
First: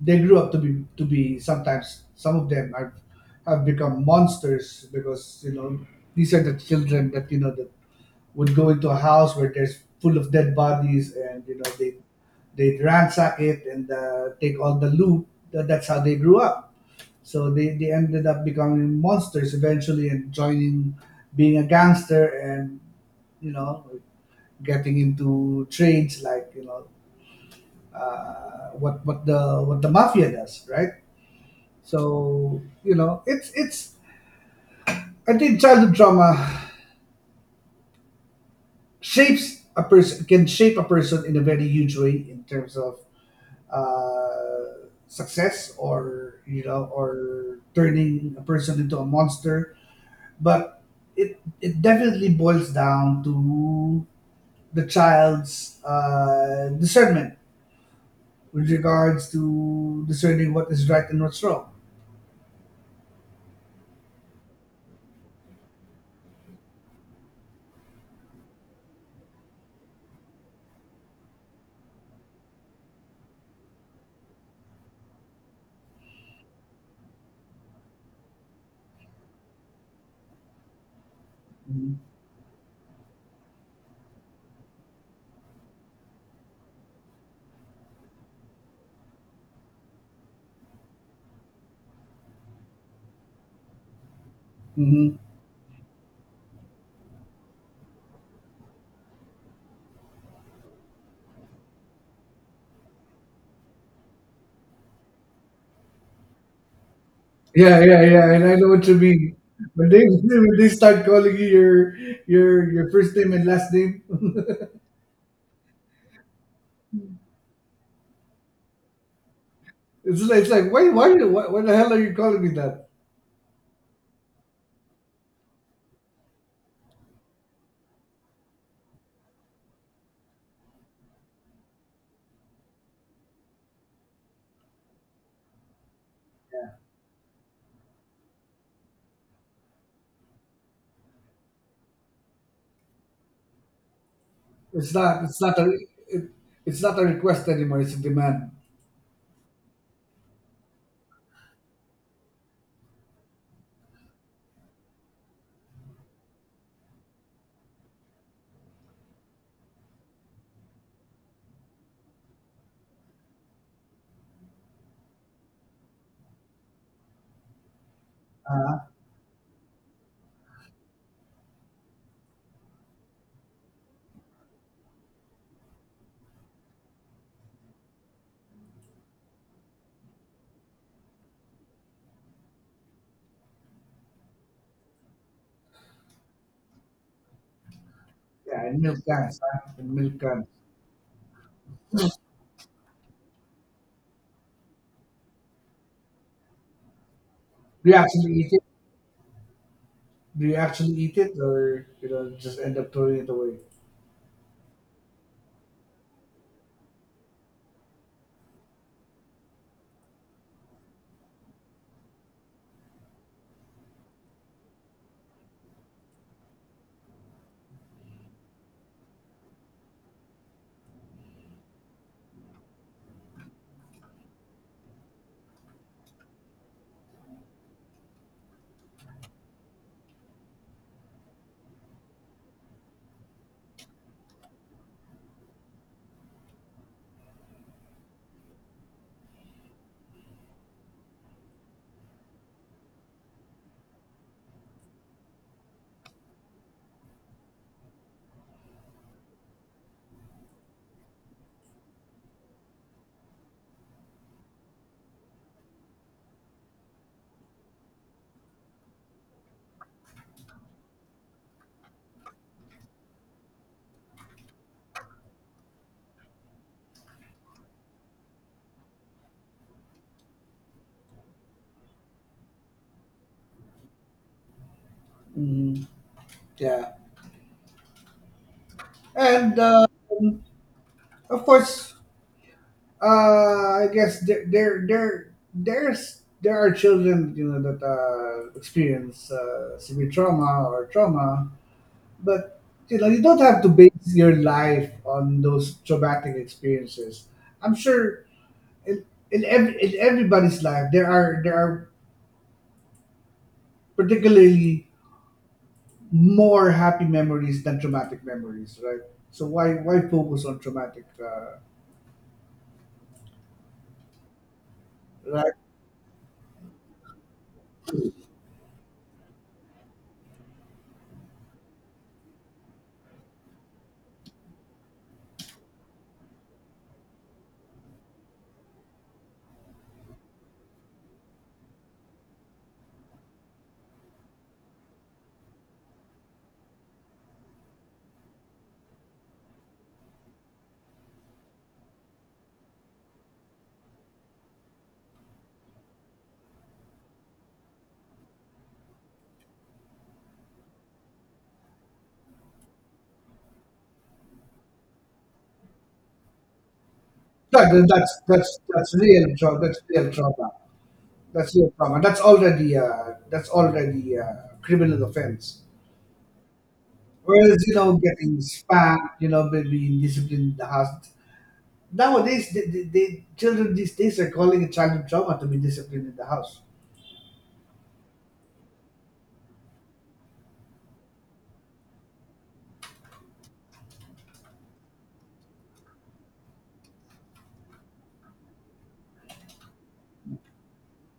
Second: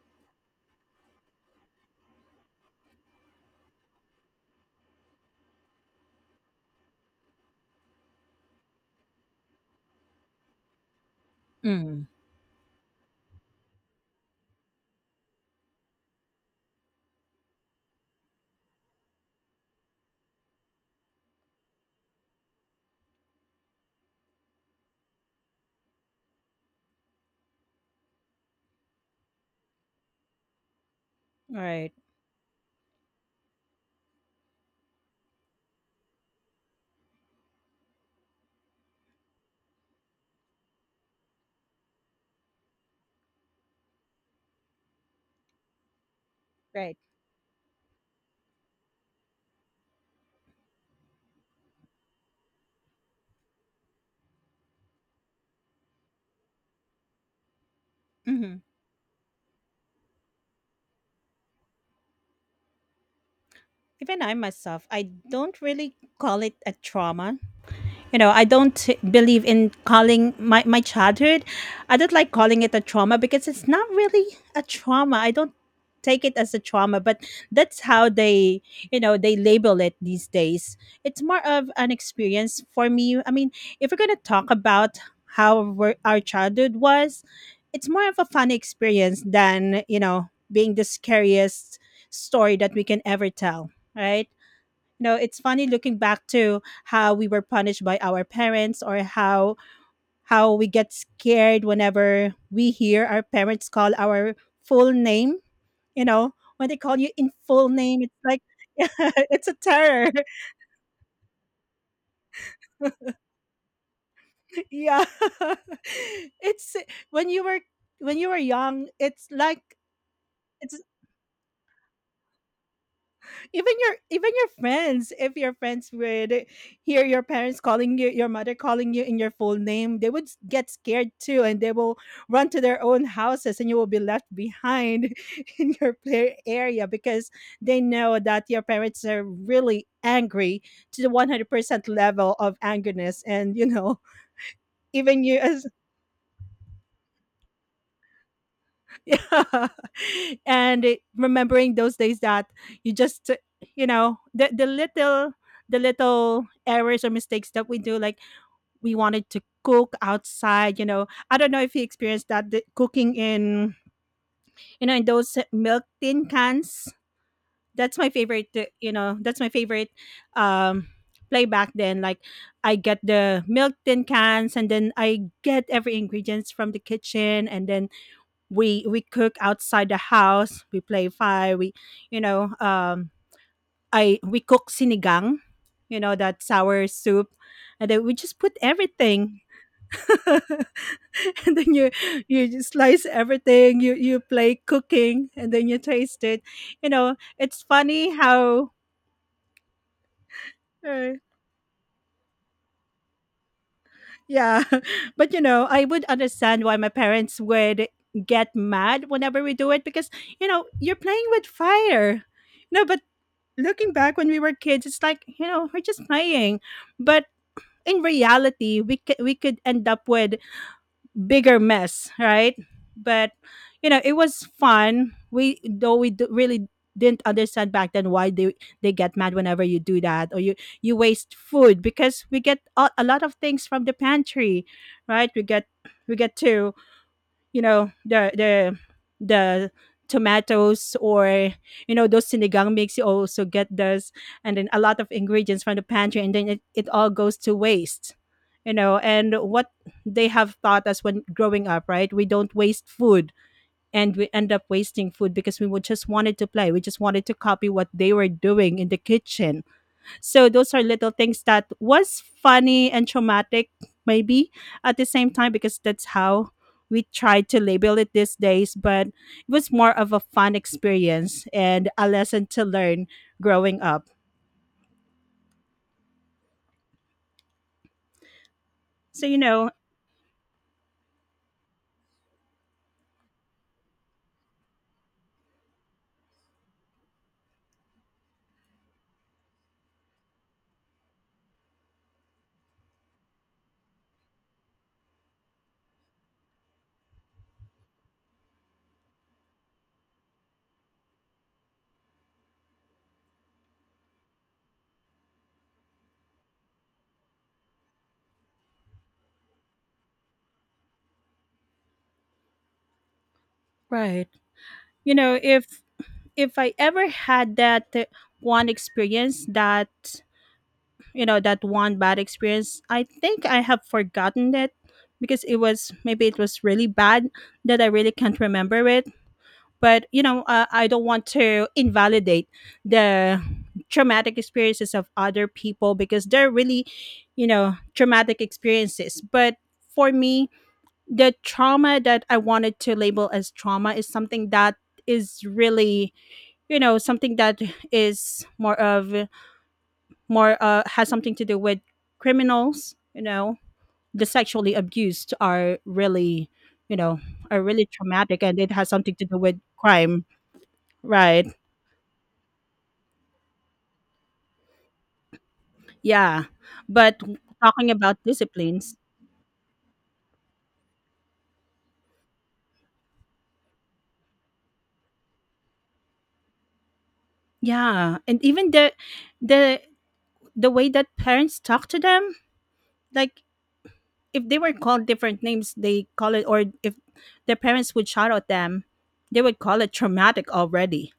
Speaker 1: they grew up to be sometimes some of them have become monsters because you know these are the children that you know that would go into a house where there's full of dead bodies and you know they
Speaker 2: mm,
Speaker 1: ransack it and take all the loot. That's how they grew up. So they ended up becoming monsters eventually and joining, being a gangster, and, you know, getting into trades like, you know, what the mafia does, right?
Speaker 2: right,
Speaker 1: So, you know, it's I think childhood trauma shapes a person can shape a person in a very huge way in terms of success or you know
Speaker 2: right.
Speaker 1: or turning a person into a monster, but it definitely boils down to the child's discernment
Speaker 2: Hmm.
Speaker 1: with regards to discerning what is right and what's wrong.
Speaker 2: Even I myself, I don't really call it a trauma. You know, I don't believe in calling my childhood, I don't like calling it a trauma because it's not really a trauma. I don't take it as a trauma, but that's how they, you know, they label it these days. It's more of an experience for me. I mean, if we're going to talk about how our childhood was, it's more of a fun experience than, you know, being the scariest story that we can ever tell, right? You know,
Speaker 1: Mhm.
Speaker 2: it's funny looking back to how we were punished by our parents, or how we get scared whenever we hear our parents call our full name. You know, when they call you in full
Speaker 1: Yeah,
Speaker 2: name,
Speaker 1: yeah,
Speaker 2: it's
Speaker 1: yeah,
Speaker 2: like
Speaker 1: and I know
Speaker 2: <laughs>
Speaker 1: what you mean.
Speaker 2: it's a
Speaker 1: When they <laughs>
Speaker 2: terror.
Speaker 1: when they start calling you your first name and last name,
Speaker 2: <laughs> Yeah. <laughs> it's when you were young it's like.
Speaker 1: it's like
Speaker 2: It's
Speaker 1: why the hell are you calling me that?
Speaker 2: even your friends, if your friends would hear your parents calling you, your mother calling you in your full name, they would get scared too, and they will run to their own houses, and you will be left behind <laughs> in your play area, because they know that your parents are really angry to the 100% level of angerness, and you know,
Speaker 1: It's
Speaker 2: even
Speaker 1: not
Speaker 2: you
Speaker 1: it's not
Speaker 2: as—
Speaker 1: a it, it's not a request anymore. It's a demand.
Speaker 2: Yeah. <laughs> And it, remembering those days that you just, you know, the little errors or mistakes that we do, like we wanted to cook outside. You know, I don't know if you experienced that, the cooking in, you know, in those milk tin cans. That's my favorite. You know, that's my favorite um, play back then. Like, I get the milk tin cans, and then I get every ingredients from the kitchen, and then we cook outside the house, we play fire, we, you know, I we cook sinigang, you know, that sour soup, and then we just put
Speaker 1: Yeah, and milk cans,
Speaker 2: everything.
Speaker 1: huh? And milk
Speaker 2: <laughs>
Speaker 1: cans.
Speaker 2: And then you just slice everything, you play cooking, and then you taste it. You know, it's
Speaker 1: Do you
Speaker 2: funny
Speaker 1: actually eat it?
Speaker 2: how—
Speaker 1: Do you actually
Speaker 2: uh,
Speaker 1: eat it, or you know just end up throwing it away?
Speaker 2: yeah. <laughs> But you know, I would understand why my parents would get mad whenever we do it, because you know, you're playing with fire. No, but looking back, when we were kids, it's like, you know, we're just playing. But in reality, we could end up with bigger mess, right? But you know, it was fun. We though really didn't understand back then why they get mad whenever you do that, or you waste food, because we get a lot of things from the pantry, right? We get to, you know, the tomatoes, or you know, those sinigang mix, you also get those, and then a lot of ingredients from the pantry, and then it all goes to waste. You know, and what they have taught us when growing up, right? We don't waste food, and we end up wasting food because we would just wanted to play, we just wanted to copy what they were doing in the kitchen. So those are little things that was funny and traumatic, maybe, at the same time, because that's how we try to label it these days, but it was more of a fun experience and a lesson to learn growing up.
Speaker 1: Mm, yeah,
Speaker 2: So you
Speaker 1: and
Speaker 2: know.
Speaker 1: of course I guess there are children you know that experience severe trauma or trauma, but you know you don't have to base your life on those traumatic experiences. I'm sure in in everybody's life there are particularly more happy memories than traumatic memories, right? So why focus on traumatic?
Speaker 2: Right. You know,
Speaker 1: Right?
Speaker 2: if I ever had that, one experience, that you know, that one bad experience, I think I have forgotten it, because it was, maybe it was really bad that I really can't remember it. But you know, I don't want to invalidate the traumatic experiences of other people, because they're really, you know, traumatic experiences. But for me, the trauma that I wanted to label as trauma is something that is really, you know, something that is more, has something to do with criminals. You know, the sexually abused are really, you know, are really
Speaker 1: That's
Speaker 2: traumatic, and it has something to
Speaker 1: real
Speaker 2: do with
Speaker 1: trauma. That's real
Speaker 2: crime,
Speaker 1: trauma.
Speaker 2: right?
Speaker 1: That's your trauma. That's already a criminal offense.
Speaker 2: Yeah, but
Speaker 1: Whereas you
Speaker 2: talking
Speaker 1: know,
Speaker 2: about
Speaker 1: getting
Speaker 2: disciplines.
Speaker 1: spanked, you know, maybe disciplined in the house. Nowadays, children these days are calling it childhood trauma to be disciplined in the house.
Speaker 2: Yeah, and even the, the the way that parents talk to them, like if they were called different names, they call it, or if their parents would shout at them, they would call it traumatic already.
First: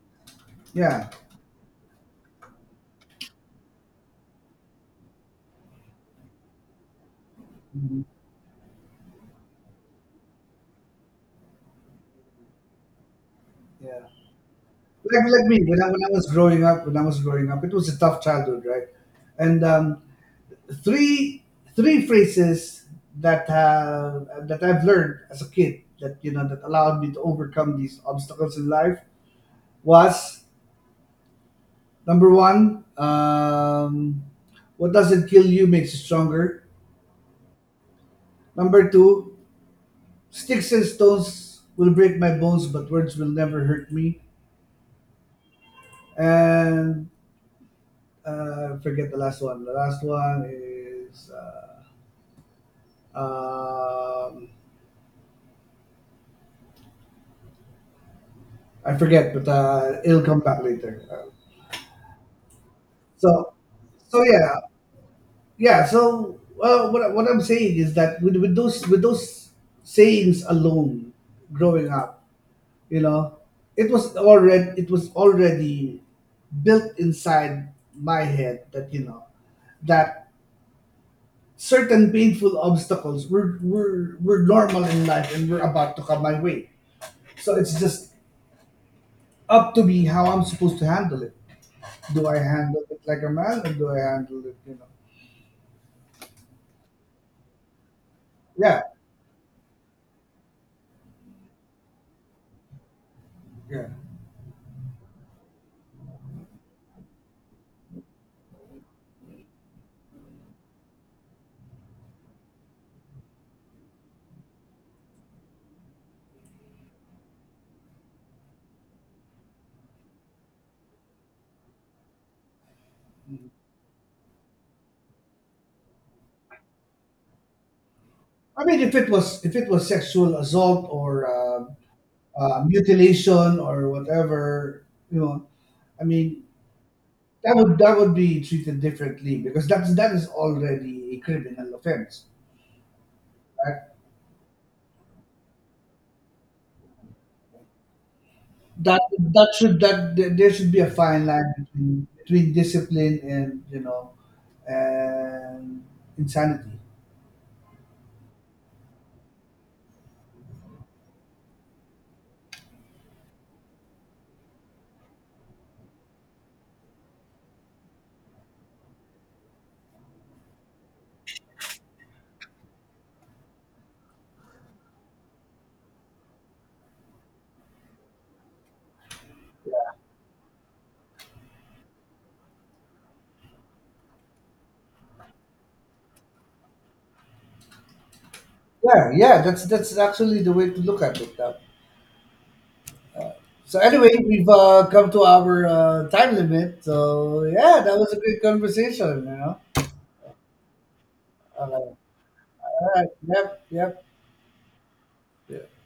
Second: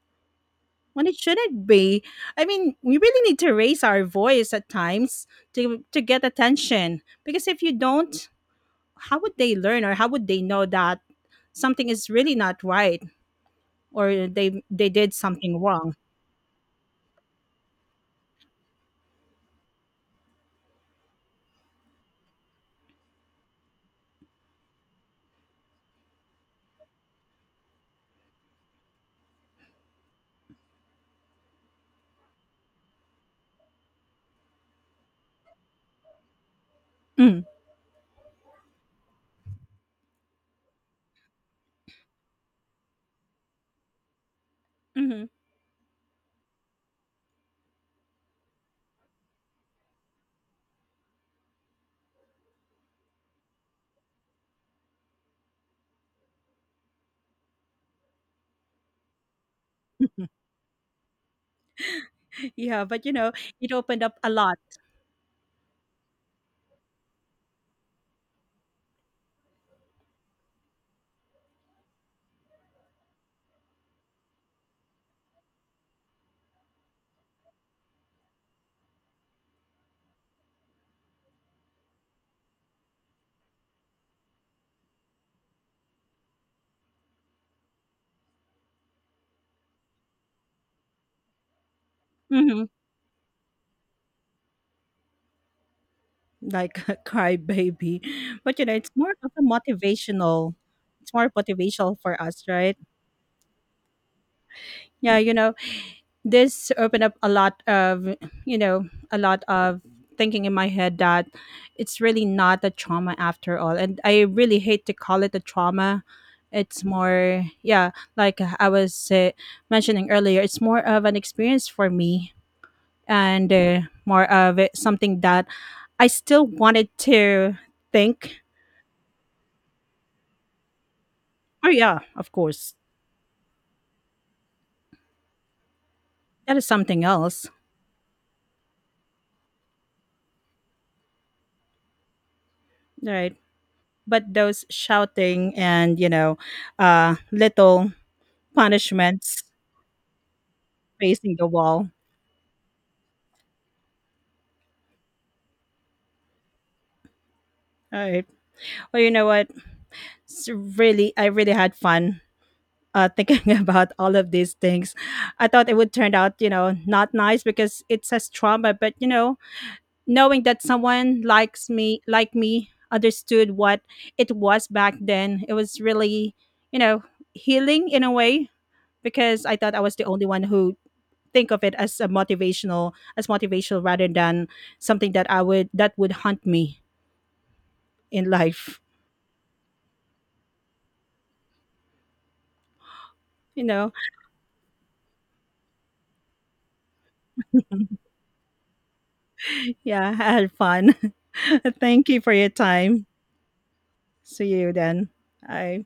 Speaker 2: When
Speaker 1: Yeah,
Speaker 2: it shouldn't be. I mean, we really need to raise our voice at times to get attention, because if you don't, how would they learn, or how would they know that something is really not right,
Speaker 1: yeah.
Speaker 2: or they did
Speaker 1: Like
Speaker 2: something
Speaker 1: me
Speaker 2: wrong?
Speaker 1: when I was growing up, when I was growing up, it was a tough childhood, right? And three three phrases that that I've learned as a kid that you know that allowed me to overcome these obstacles in life was. Number one, what doesn't kill you makes you stronger.
Speaker 2: Mm.
Speaker 1: Number two, sticks and stones will break my bones, but words will never hurt me.
Speaker 2: Mhm.
Speaker 1: And forget the last one. The last one is um, I forget, but it'll come
Speaker 2: <laughs>
Speaker 1: back later.
Speaker 2: Yeah, but, you know,
Speaker 1: So
Speaker 2: it opened up
Speaker 1: so
Speaker 2: a lot.
Speaker 1: yeah, yeah. So well, what I'm saying is that with those sayings alone, growing up. You know, it was already built inside my head that you know that certain painful obstacles were were normal in life and were about to come my way. So it's just up to me how I'm supposed to handle it. Do I
Speaker 2: Mhm.
Speaker 1: handle it like a man or do I handle it, you know?
Speaker 2: Like <laughs> cry baby. But you know,
Speaker 1: Yeah,
Speaker 2: it's more of a motivational. It's more motivational for us, right?
Speaker 1: yeah.
Speaker 2: Yeah, you know, this opened up a lot of, you know, a lot of thinking in my head, that it's really not a trauma after all, and I really hate to call it a trauma. It's more, yeah, like I was, mentioning earlier, it's more of an experience for me. And more of it, something that I still wanted to think.
Speaker 1: I mean, if it was sexual assault or
Speaker 2: Oh yeah, of course,
Speaker 1: mutilation or whatever, you know, I mean,
Speaker 2: that is something else,
Speaker 1: that would be treated differently because that is already a criminal offense.
Speaker 2: right?
Speaker 1: Right?
Speaker 2: But those shouting, and you know, little
Speaker 1: That
Speaker 2: punishments,
Speaker 1: that should that there should be a fine
Speaker 2: facing the
Speaker 1: line
Speaker 2: wall.
Speaker 1: between discipline and you know and insanity.
Speaker 2: All right. Well, you know what? It's really, I really had fun, thinking <laughs> about all of these things. I thought it would turn out, you know, not nice because it says trauma, but you know, knowing that someone like me, understood what it was back then, it was really, you know, healing in a way, because I thought I was the only one who think of it as a motivational, as motivational, rather than something that I would that would haunt me in life.
Speaker 1: Yeah, yeah, that's actually the way to look at it. Now.
Speaker 2: You
Speaker 1: So
Speaker 2: know,
Speaker 1: anyway, we've come to our time limit. So yeah, that was a great conversation. You know.
Speaker 2: yeah, I had fun. <laughs>
Speaker 1: Uh,
Speaker 2: Thank you for your
Speaker 1: all
Speaker 2: time.
Speaker 1: right. Yep. Yep.
Speaker 2: See you then. Bye.